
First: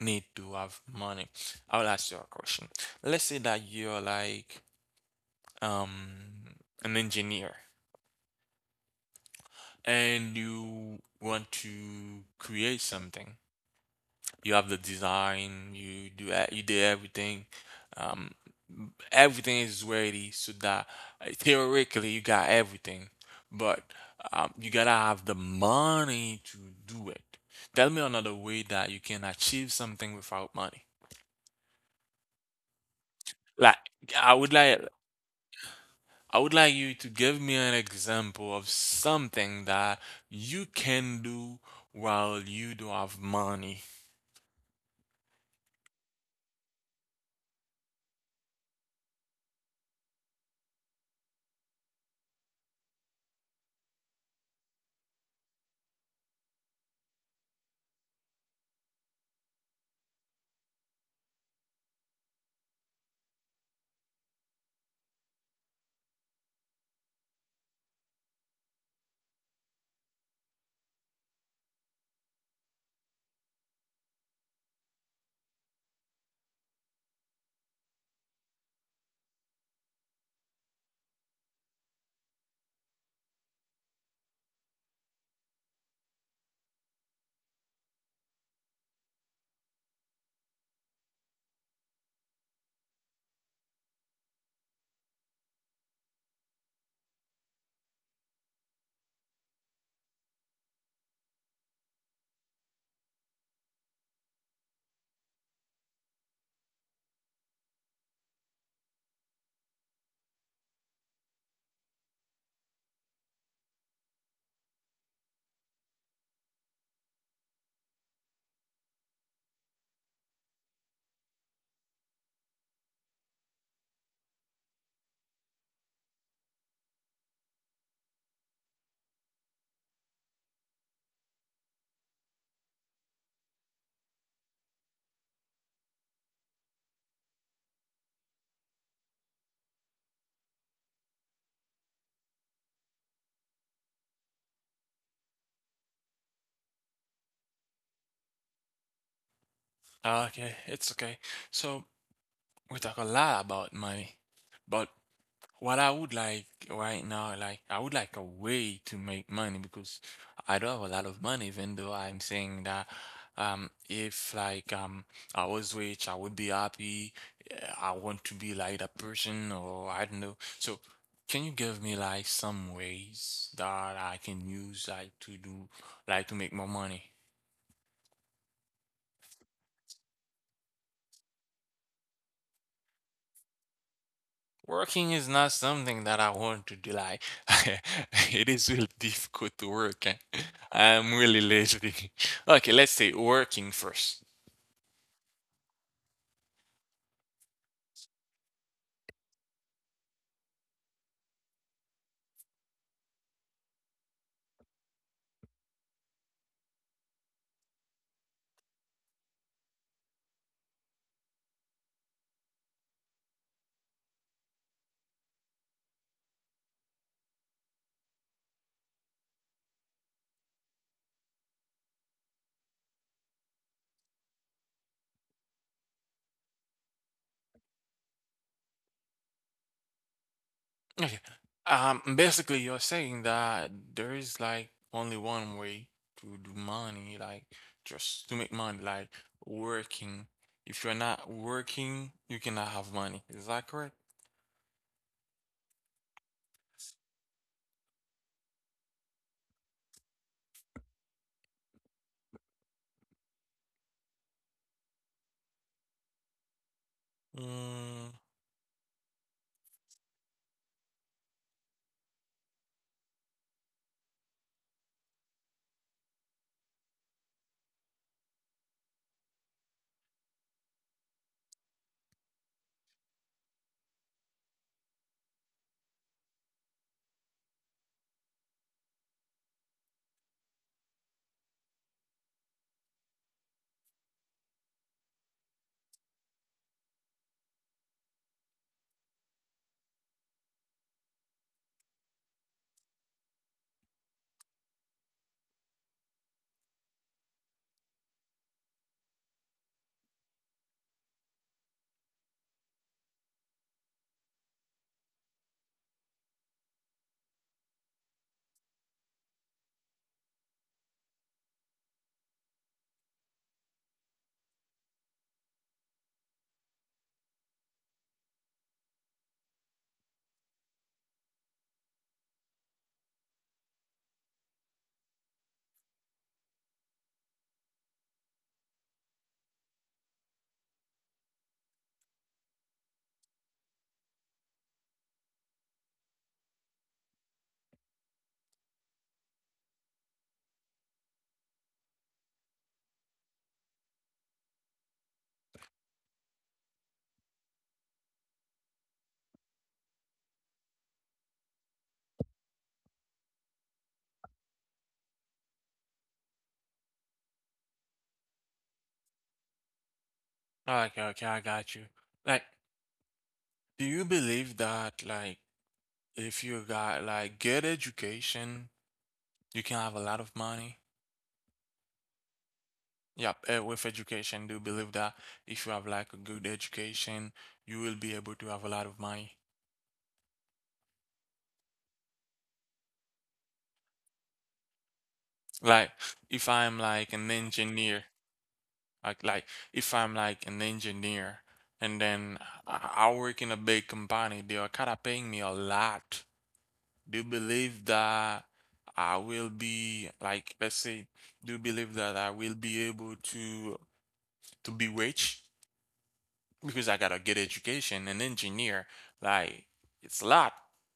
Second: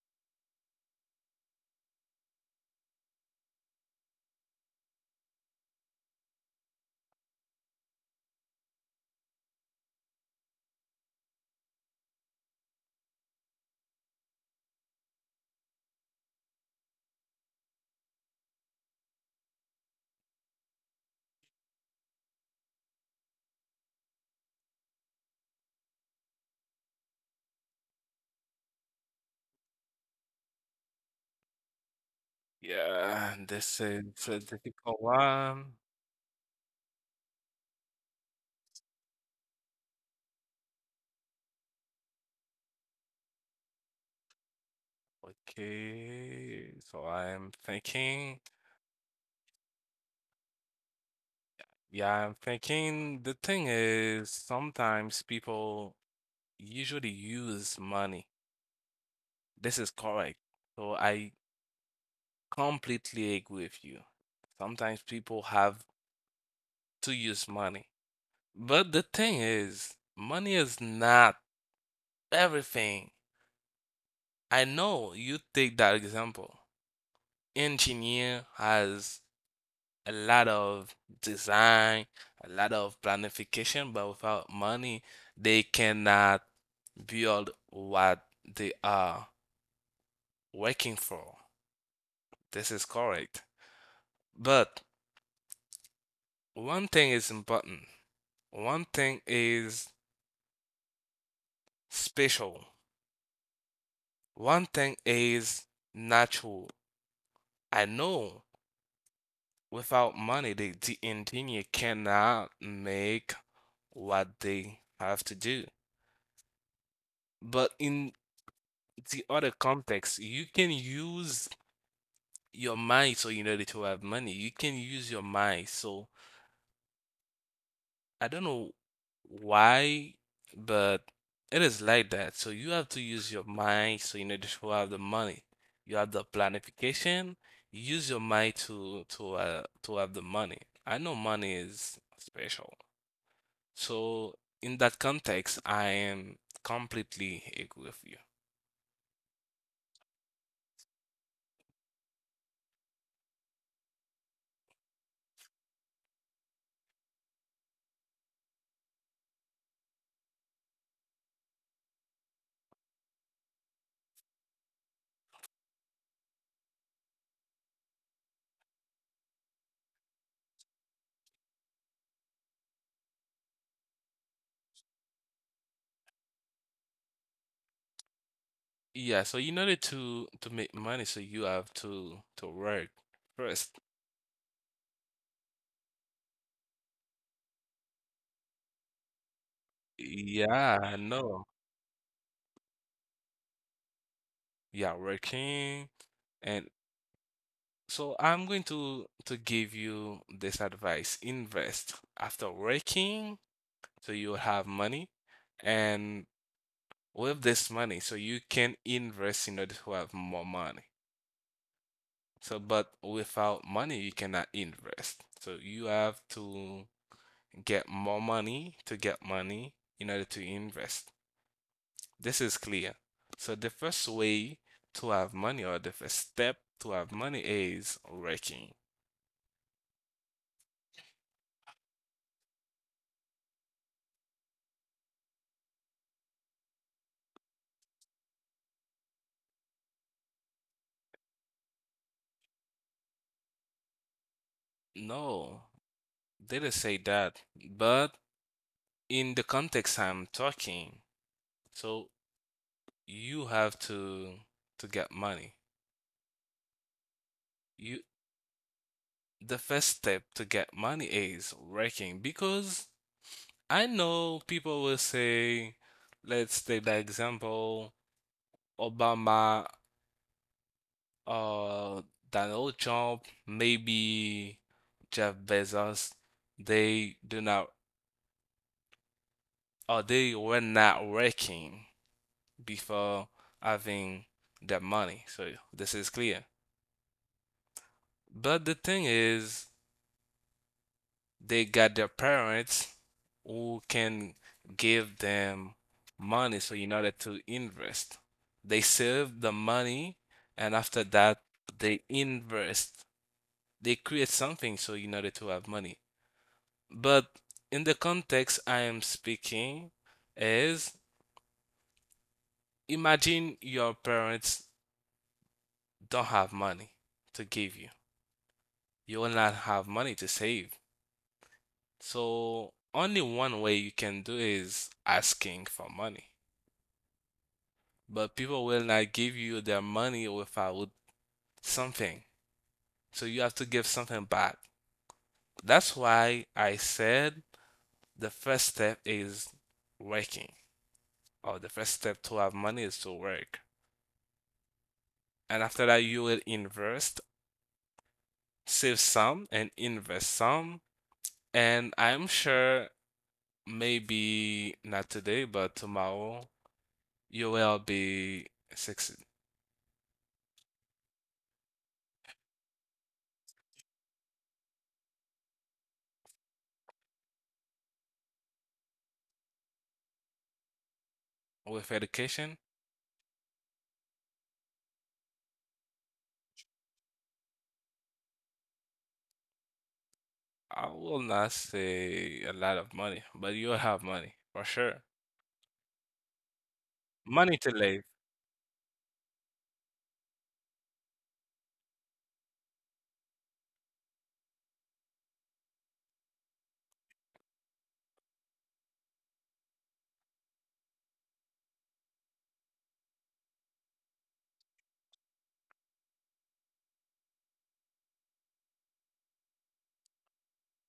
Speaker 1: need to have money. I'll ask you a question. Let's say that you're like um an engineer and you want to create something. You have the design, you do everything. Um Everything is ready so that, theoretically, you got everything, but you gotta have the money to do it. Tell me another way that you can achieve something without money.
Speaker 2: Yeah,
Speaker 1: Like,
Speaker 2: this is
Speaker 1: I
Speaker 2: a
Speaker 1: would like
Speaker 2: difficult one.
Speaker 1: I would like you to give me an example of something that you can do while you don't have money.
Speaker 2: Okay, so I'm thinking. Yeah, I'm thinking the thing is sometimes people usually use money. This is correct. So I completely agree with you. Sometimes people have to use money. But the thing is, money is not everything. I know you take that example. Engineer has a lot of design, a lot of planification, but without money, they cannot build what they are working for. This is correct. But one thing is button. One thing is special. One thing is natural. I know without money, the engineer cannot make what they have to do. But in the other context, you can use your mind so in order to have money. You can use your mind so I don't know why, but it is like that. So you have to use your mind. So in order to have the money, you have the planification. You use your mind to have the money. I know money is special. So in that context, I am completely agree with you.
Speaker 1: Ah, okay, it's okay. So we talk a lot about money, but what I would like right now, like I would like a way to make money, because I do not have a lot of money, even though I'm saying that, if I was rich, I would be happy. Eh, I want to be like that person, or I don't know. So can you give me like some ways that I can use, like to do, like to make more money?
Speaker 2: Yeah. So in order to make money, so you have to work first.
Speaker 1: Working is not something that I want to do. Like, it is really difficult to work. Eh?
Speaker 2: Yeah, I
Speaker 1: I'm really
Speaker 2: know.
Speaker 1: lazy. Okay, let's say working first.
Speaker 2: Yeah, working and so I'm going to give you this advice. Invest after working so you have money and with this money so you can invest in order to have more money. So but without money you cannot invest. So you have to get more money to get money in order to invest. This is clear. So the first way to have money or the first step to have money is working.
Speaker 1: Okay. Basically, you're saying that there is like only one way to do money, like just to make money, like working. If you're not working, you cannot have money. Is that correct?
Speaker 2: No. Didn't say that, but in the context I'm talking, so you have to get money. You
Speaker 1: Mm,
Speaker 2: the first step to get money is working because I know people will say, let's take the example, Obama or Donald Trump, maybe Jeff Bezos, they do not or they were not working before having their money. So this is clear. But the thing is, they got their parents who can give them money so in order to invest. They save the money and after that they invest. They create something so in order to have money. But in the context I am speaking is imagine your parents don't have money to give you. You will not have money to save. So only one way you can do is asking for money. But people will not give you their money without with something. So you have to give something back. That's why I said the first step is working, or the first step to have money is to work. And after that, you will invest, save some, and invest some. And I'm sure maybe not today, but tomorrow you will be success
Speaker 1: okay, okay, I got you. Like, do you believe that, like, if you got like good education, you can have a lot of money.
Speaker 2: with education.
Speaker 1: Yep, with education, do believe that if you have like a good education, you will be able to have a lot of money.
Speaker 2: I will not say a lot of money, but you'll have money for sure.
Speaker 1: Like if I'm like an
Speaker 2: Money to
Speaker 1: engineer,
Speaker 2: live.
Speaker 1: like If I'm like an engineer, and then I work in a big company, they are kind of paying me a lot. Do you believe that I will be like, let's say, do you believe that I will be able to be rich? Because I got a good education, an engineer. Like, it's a lot.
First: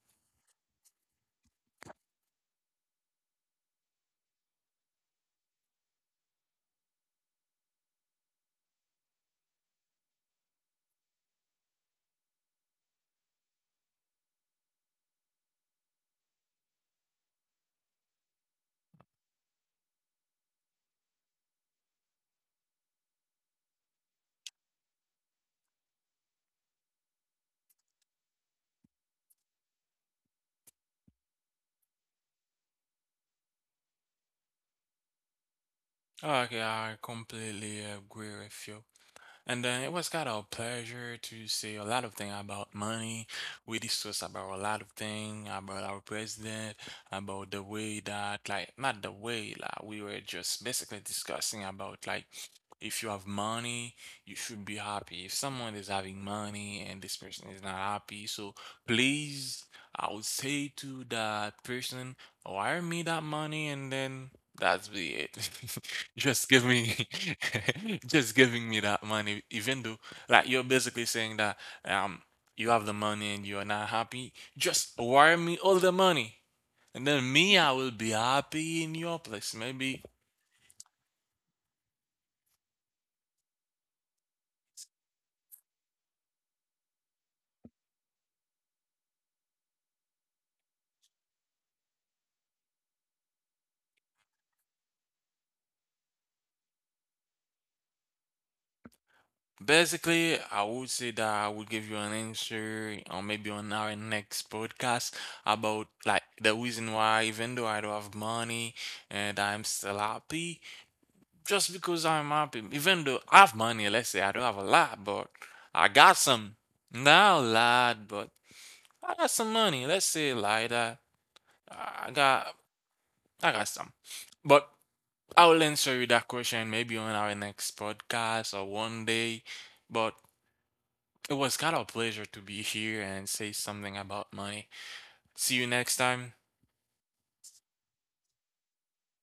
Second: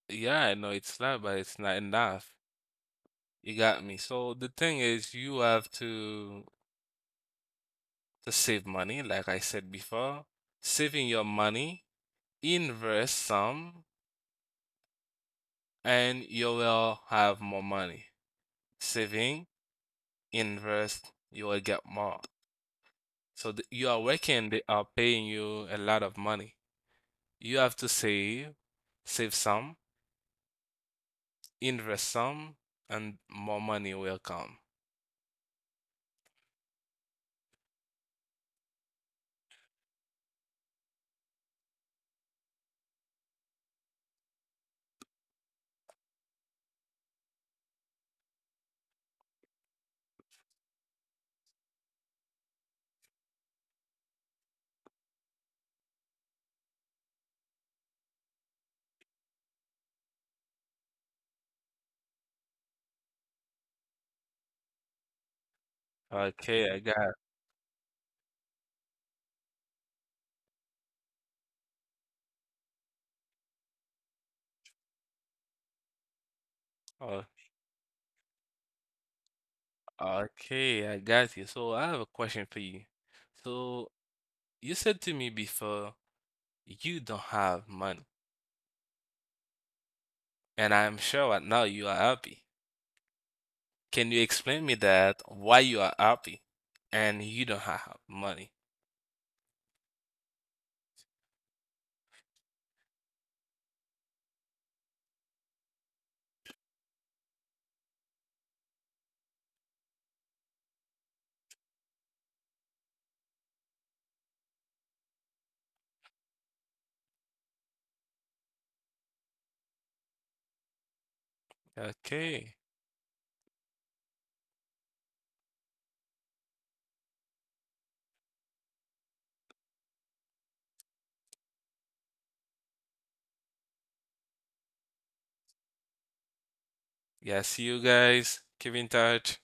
Speaker 2: Yeah, I know it's a lot, but it's not enough. You got me. So the thing is, you have to save money, like I said before. Saving your money, invest some, and you will have more money. Saving, invest, you will get more. So th you are working, they are paying you a lot of money. You have to save, save some, invest some, and more money will come.
Speaker 1: Okay, I completely agree with you. And then it was kind of a pleasure to say a lot of things about money. We discussed about a lot of things about our president, about the way that, like, not the way, like, we were just basically discussing about, like, if you have money, you should be happy. If someone is having money and this person is not happy, so please, I would say to that person, wire me that money, and then that's be it. Just give
Speaker 2: Okay, I got
Speaker 1: me, just giving me that money, even though, like, you're basically saying that um you have the money and you're not happy, just wire me all the money, and
Speaker 2: oh,
Speaker 1: then me, I will be happy in your place, maybe.
Speaker 2: okay, I got you. So I have a question for you. So you said to me before you don't have money, and I'm sure right now you are happy. Can you explain me that why you are happy and you don't have money?
Speaker 1: Basically, I would say that I would give you an answer, or maybe on our next podcast, about like the reason why, even though I don't have money and I'm still happy, just because I'm happy, even though I have money. Let's say I don't have a lot, but I got some. Not a lot, but I got some money. Let's say like that. I
Speaker 2: Okay.
Speaker 1: got I got some. But I will answer you that question maybe on our next podcast, or one day. But it was kind of a pleasure to be here and say something about money. See you next time.
Speaker 2: Yeah, see you guys. Keep in touch.